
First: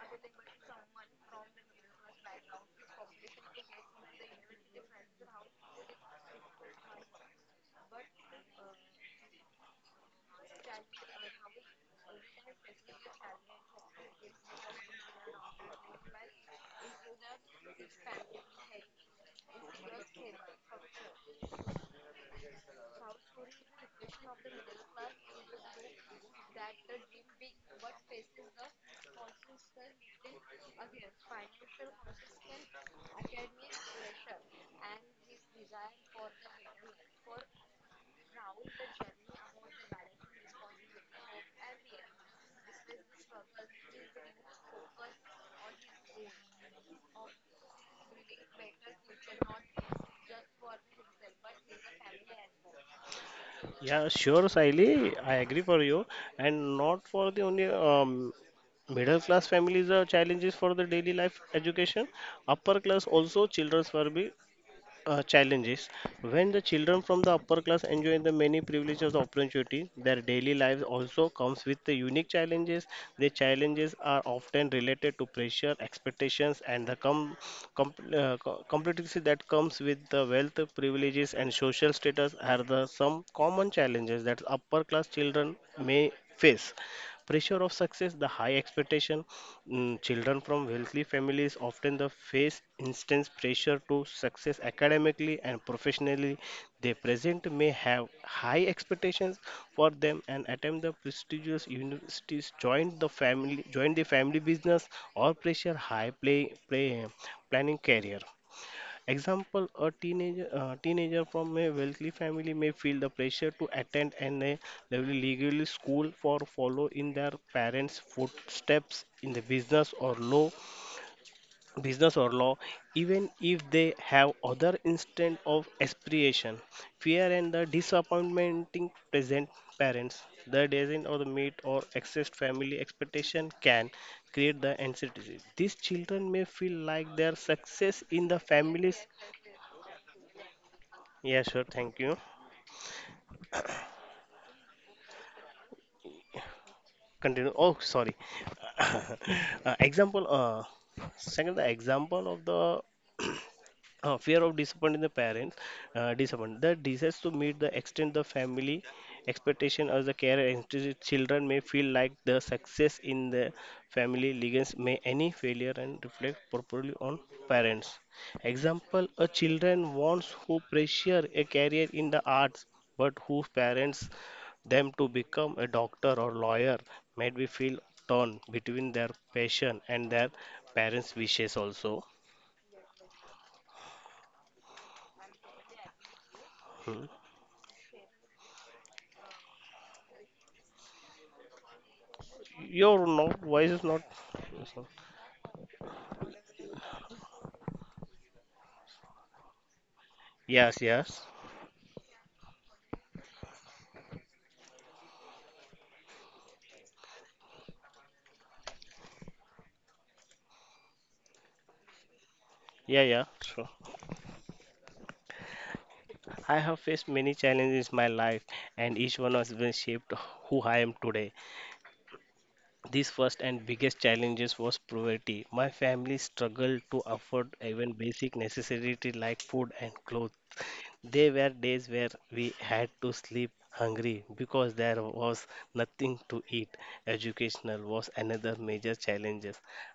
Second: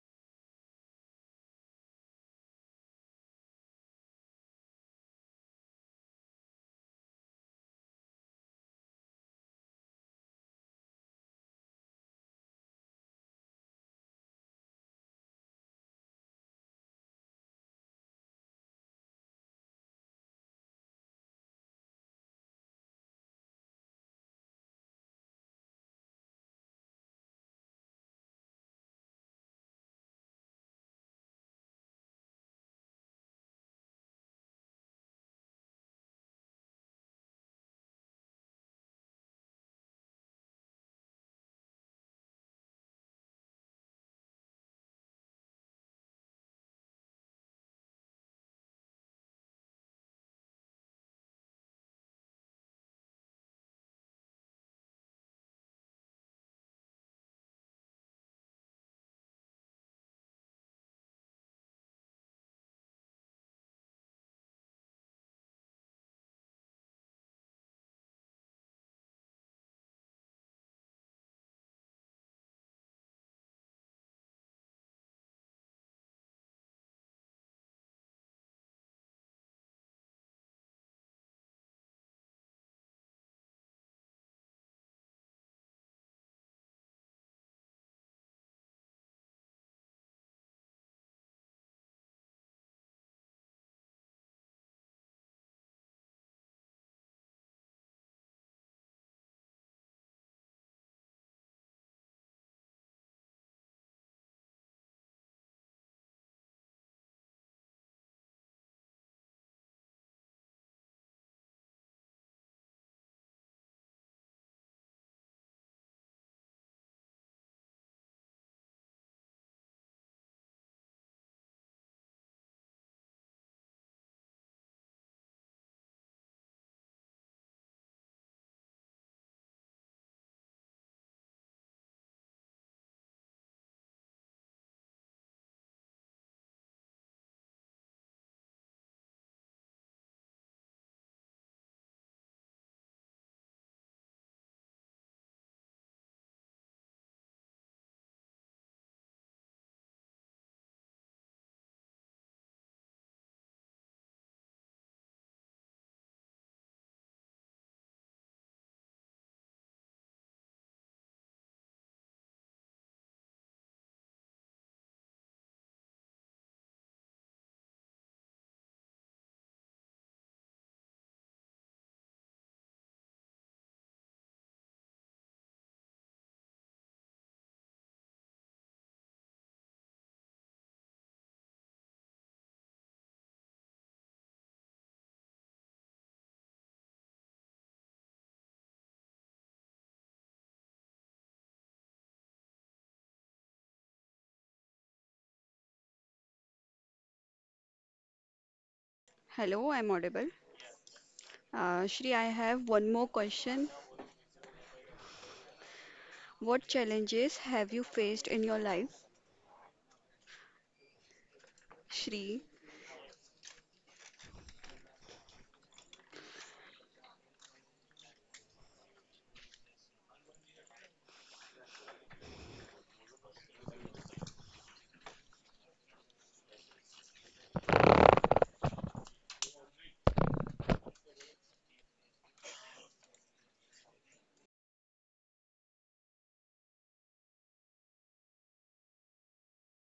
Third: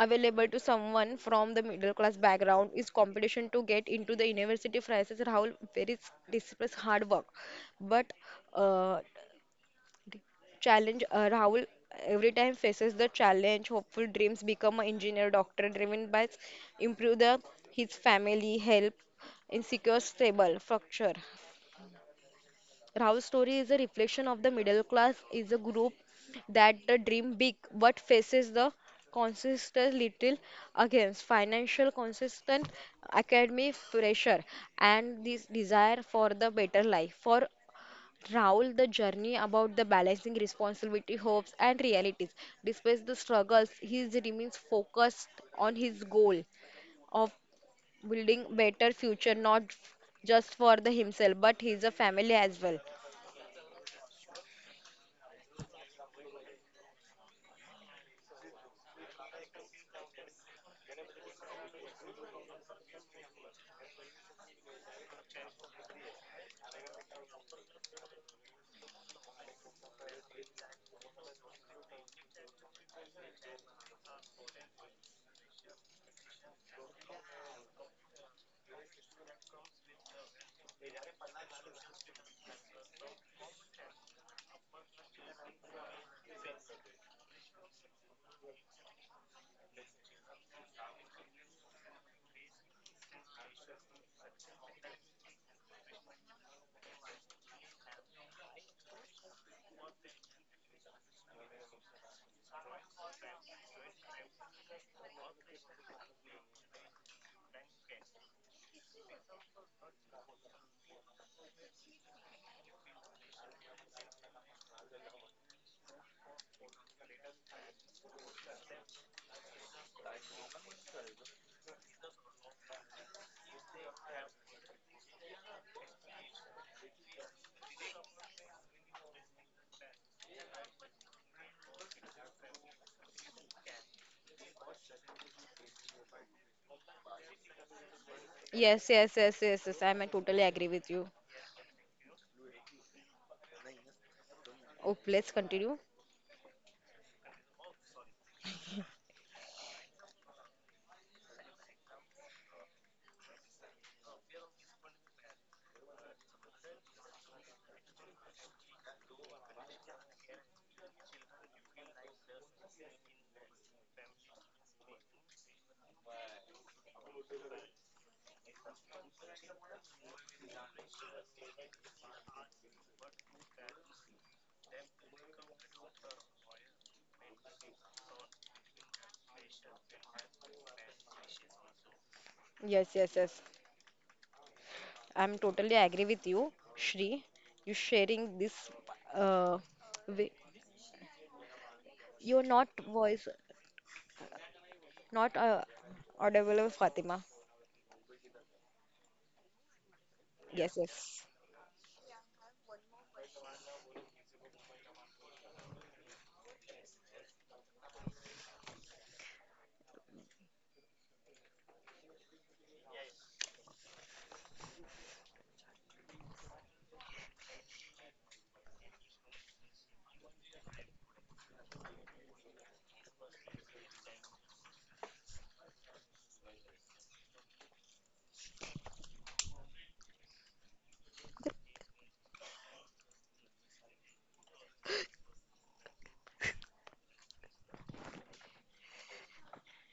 C: available to someone from the middle class background is competition to get into the university prices rahul very discipline hard work, but uh, challenge, rahul every time faces the challenge hopeful dreams become an engineer doctor driven by improve the his family help insecure stable structure. Rahul's story is a reflection of the middle class is a group that dream big but faces the consistent little against financial consistent academy pressure and this desire for the better life for Raul, the journey about the balancing responsibility, hopes, and realities. Despite the struggles, he remains focused on his goal of building better future, not f- just for the himself, but his a family as well.
B: Yeah, sure, Saili. I agree for you, and not for the only middle class families. The challenges for the daily life education. Upper class also childrens will be challenges. When the children from the upper class enjoy the many privileges of opportunity, their daily lives also comes with the unique challenges. The challenges are often related to pressure, expectations, and the complexity that comes with the wealth, privileges, and social status are the some common challenges that upper class children may face pressure of success the high expectation. Mm, children from wealthy families often the face intense pressure to success academically and professionally. They present may have high expectations for them and attempt the prestigious universities join the family business or pressure high play planning career. Example, a teenager from a wealthy family may feel the pressure to attend an legal school for follow in their parents' footsteps in the business or law, even if they have other instant of aspiration, fear and the disappointing present parents, the design or the meet or excess family expectation can create the anxiety. These children may feel like their success in the
C: Yes,
B: families.
C: yes, yes, yes, yes. I'm totally agree with you.
B: Yeah, sure. Thank you.
C: Oh, please continue.
B: Continue. Oh, sorry. [coughs] [laughs] Example. Second, the example of the fear of disappointing the parents, disappointment. The desires to meet the extent the family expectation as the care institute children may feel like the success in the family legacy may any failure and reflect properly on parents. Example, a children wants who pressure a career in the arts, but whose parents them to become a doctor or lawyer made me feel torn between their passion and their parents' wishes also.
C: Yes, yes, yes. I'm totally agree with you,
B: Hmm.
C: Shri. You sharing this. Uh, wi- you're not
B: Your no
C: voice,
B: voice is not.
C: not audible, Fatima.
A: Hello, I'm audible.
B: Yes,
C: Yes,
B: yes.
C: yes.
A: Shri, I have one more question. What challenges have you faced in your life, Shri?
B: Yeah, yeah, sure. I have faced many challenges in my life, and each one has been shaped who I am today. This first and biggest challenges was poverty. My family struggled to afford even basic necessities like food and clothes. There were days where we had to sleep hungry because there was nothing to eat. Educational was another major challenge.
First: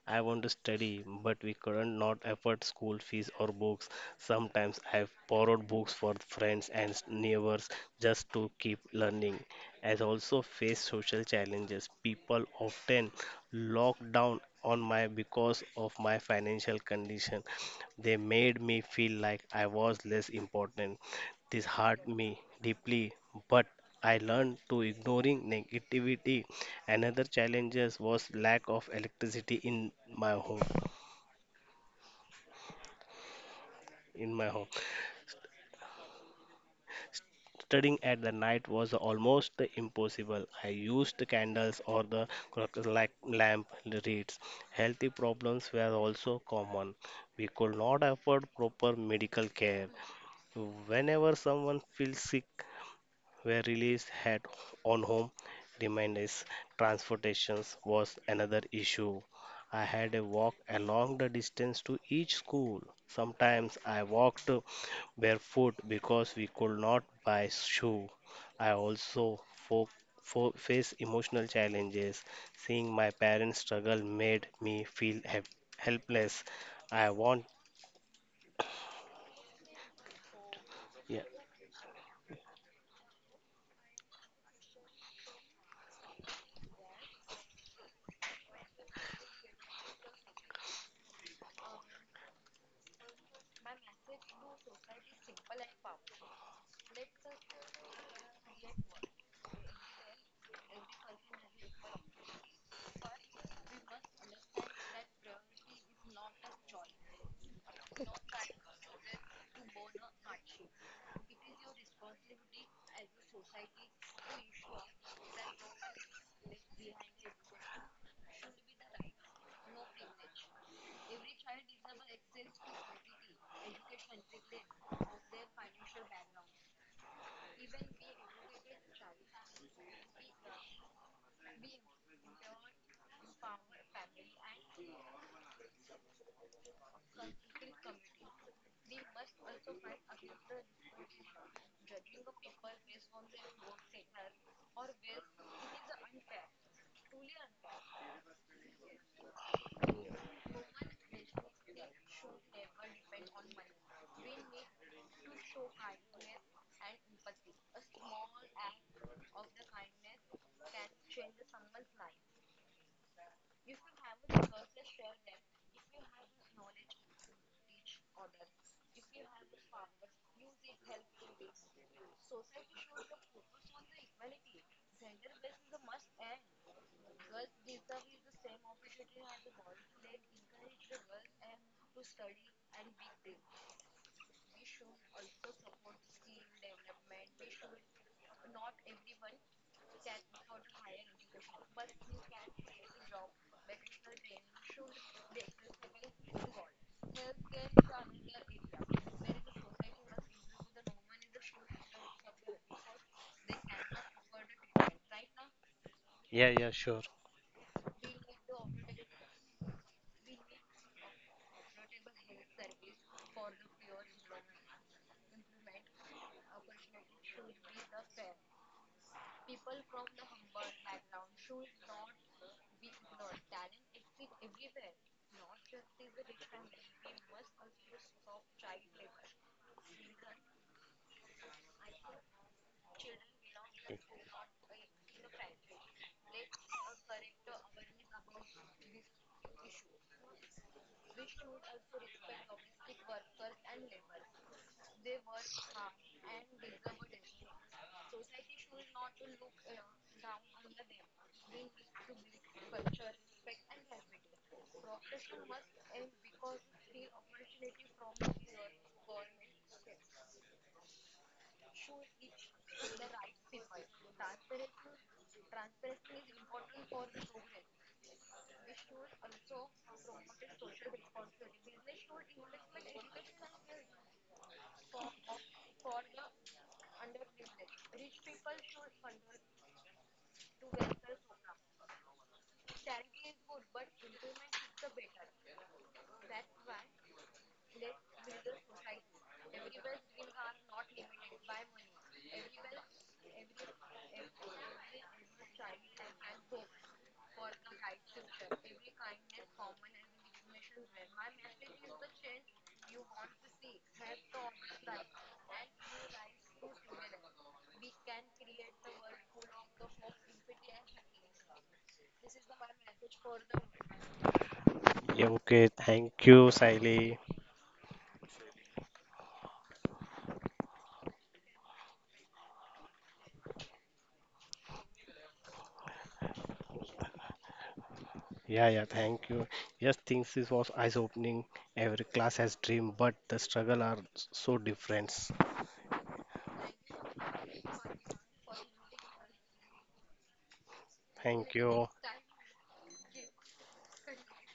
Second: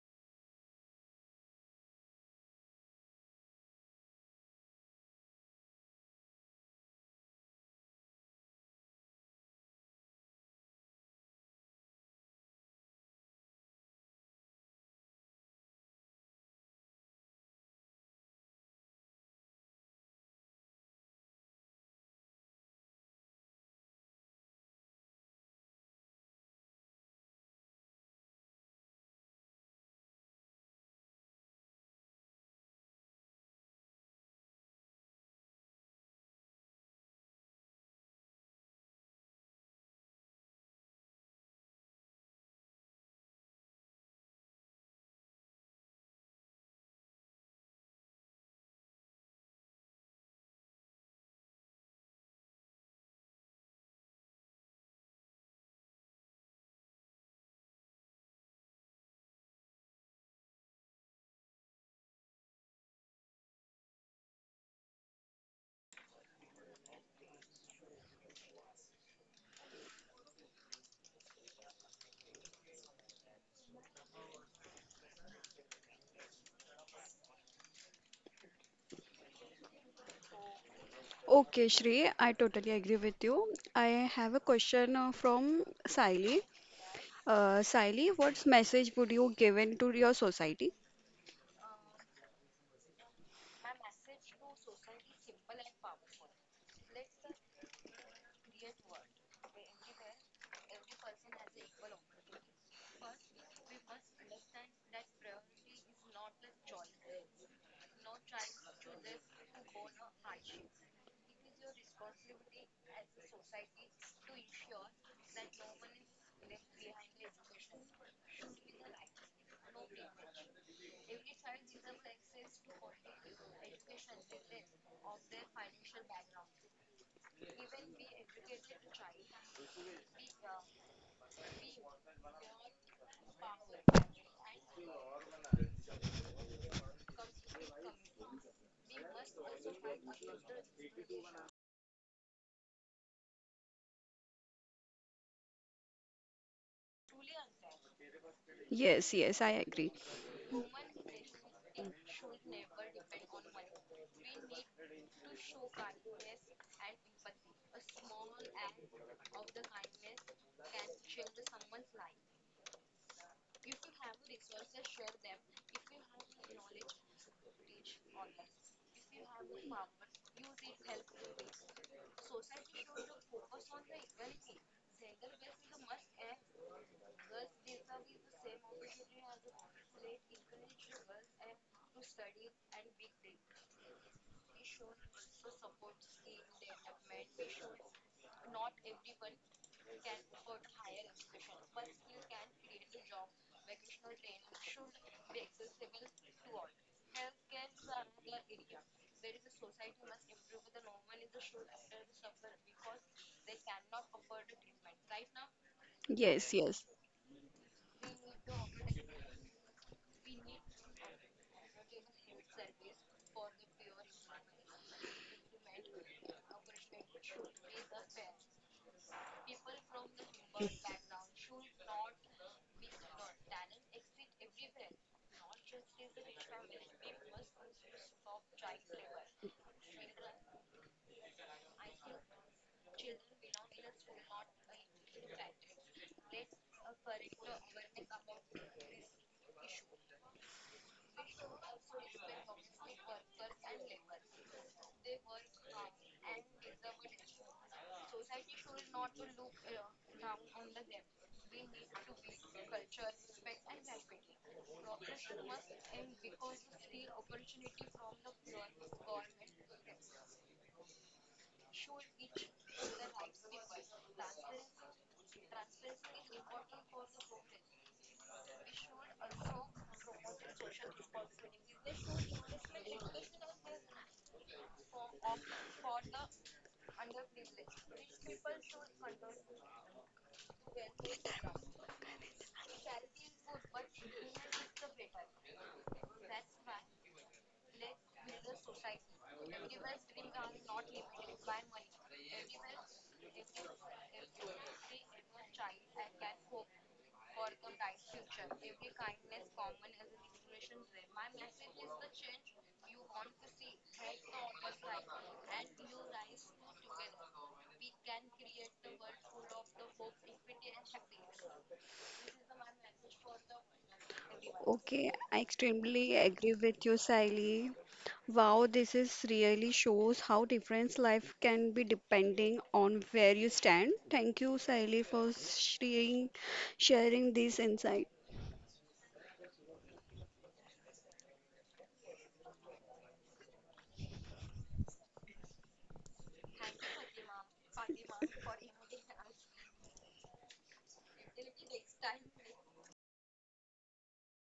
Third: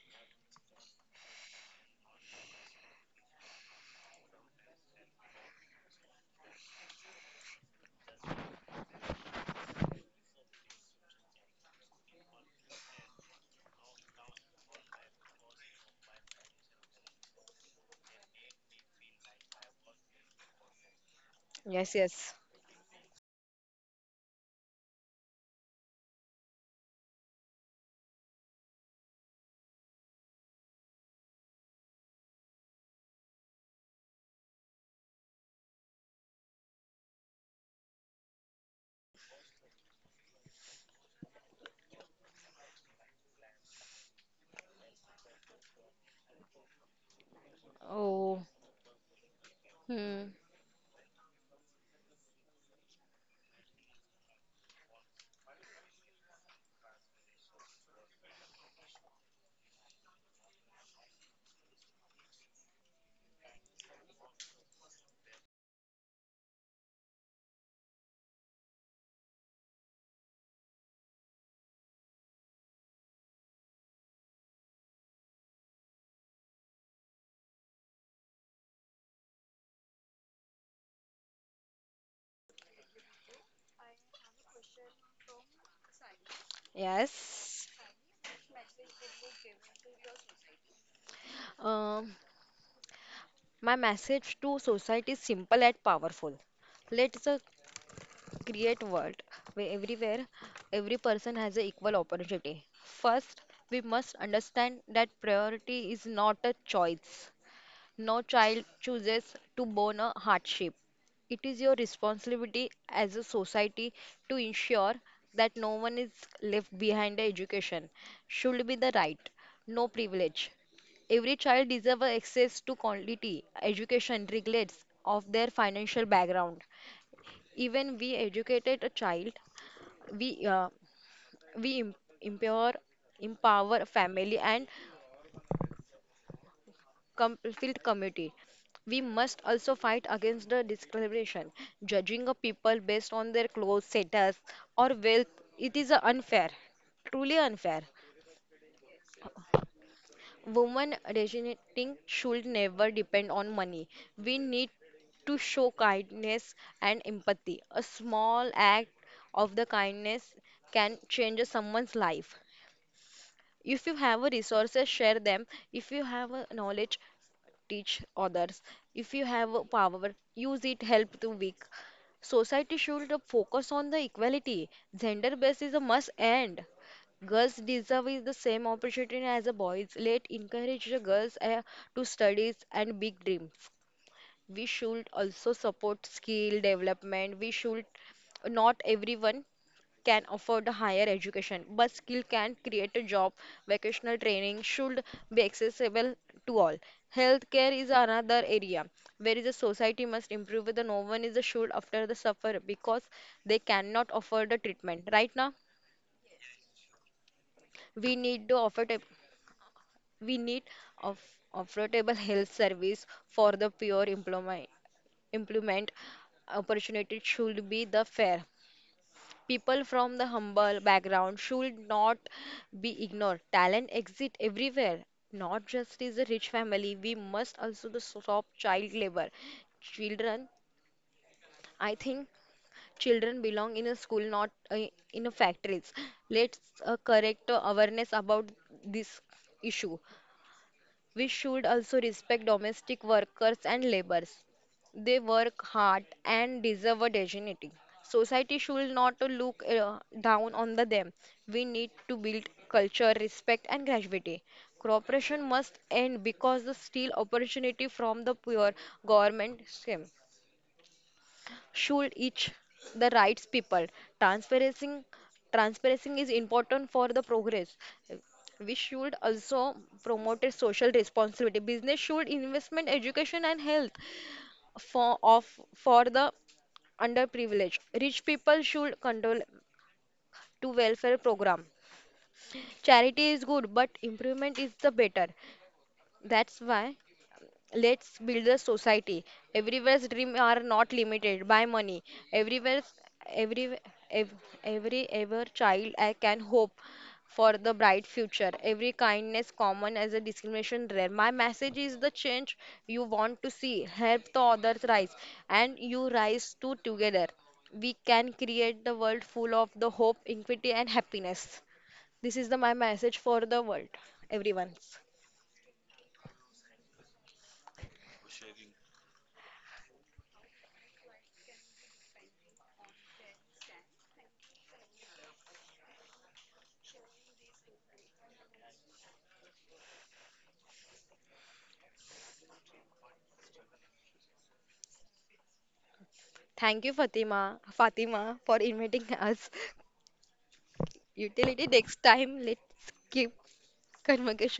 B: I want to study, but we couldn't not afford school fees or books. Sometimes I borrowed books for friends and neighbors just to keep learning. As also faced social challenges. People often locked down on my because of my financial condition. They made me feel like I was less important. This
C: Yes,
B: hurt
C: yes.
B: me deeply, but I learned to ignoring negativity. Another challenges was lack of electricity in my home. In my home, studying at the night was almost impossible. I used the candles or the clock-like lamp reads. Healthy problems were also common. We could not
C: Oh,
B: afford proper medical care.
C: hmm.
B: Whenever someone feels sick, where release had on home reminders. Transportations was another issue. I had a walk along the distance to each school. Sometimes I walked barefoot because we could not buy shoe. I also fo- face emotional challenges. Seeing my parents struggle made me feel helpless. I want. Yeah,
A: Okay, Shri, I totally agree with you. I have a question from Saili.
C: Yes.
A: Saili, what message would you give in to your society?
C: Um, my message to society is simple and powerful. Let's create world where everywhere every person has an equal opportunity. First, we must understand that priority is not a choice. No child chooses to born a hardship. It is your responsibility as a society to ensure that no one is left behind. Education should be the right, no privilege. Every child deserves access to quality education regardless of their financial background. Even we educated a child, we uh, we empower, empower family and field committee. We must also fight against the discrimination. Judging a people based on their clothes, status, or wealth, it is a unfair, truly unfair.
A: Yes, yes, I agree.
C: Women originating should never depend on money. We need to show kindness and empathy. A small act of the kindness can change someone's life. If you have a resources, share them. If you have a knowledge, teach others. If you have a power, use it, help the weak. Society should focus on the equality. Gender based is a must end. Girls deserve is the same opportunity as the boys. Let encourage the girls to studies and big dreams. We should also support skill development. We should not everyone can afford a higher education, but skill can create a job. Vocational training should be accessible to all. Healthcare is another area where the society must improve. The no one is should after the suffer because they cannot afford the treatment. Right now,
B: yeah,
A: Yes,
B: yeah,
A: yes.
B: sure.
C: we need to offer a- we need of affordable health service for the pure employment. Implement opportunity should be the fair. People from the humble background should not be ignored. Talent exists everywhere, not just is a rich family. We must also the stop child labor. Children, I think children belong in a school, not in a factories. Let's correct awareness about this issue. We should also respect domestic workers and laborers. They work hard and deserve a dignity. Society should not look down on the them. We need to build culture, respect, and gravity. Cooperation must end because the steal opportunity from the poor government scheme should each the rights people. Transparency, Transparency is important for the progress. We should also promote a social responsibility. Business should investment, education, and health for of for the underprivileged. Rich people should control to welfare program. Charity is good, but improvement is the better. That's why. Let's build a society. Everywhere's dreams are not limited by money. Everywhere's every ev, every ever child I can hope for the bright future. Every kindness common as a discrimination rare. My message is the change you want to see. Help the others rise, and you rise too together. We can create the world full of the hope, equity, and happiness. This is the my message for the world, everyone's.
A: Okay,
B: Yeah,
A: I
B: okay, thank
A: extremely
B: you,
A: agree with you,
B: Siley.
A: Saili. Wow, this is really shows how different life can be depending on where you stand. Thank you, Saili, for sharing this insight.
B: Yeah, yeah, thank you. Yes, things this was eye-opening. Every class has dream, but the struggle are so different.
C: Thank you, Fatima, for inviting us. [laughs]
B: Thank
C: Utility
B: you.
C: next time. Let's keep conversation.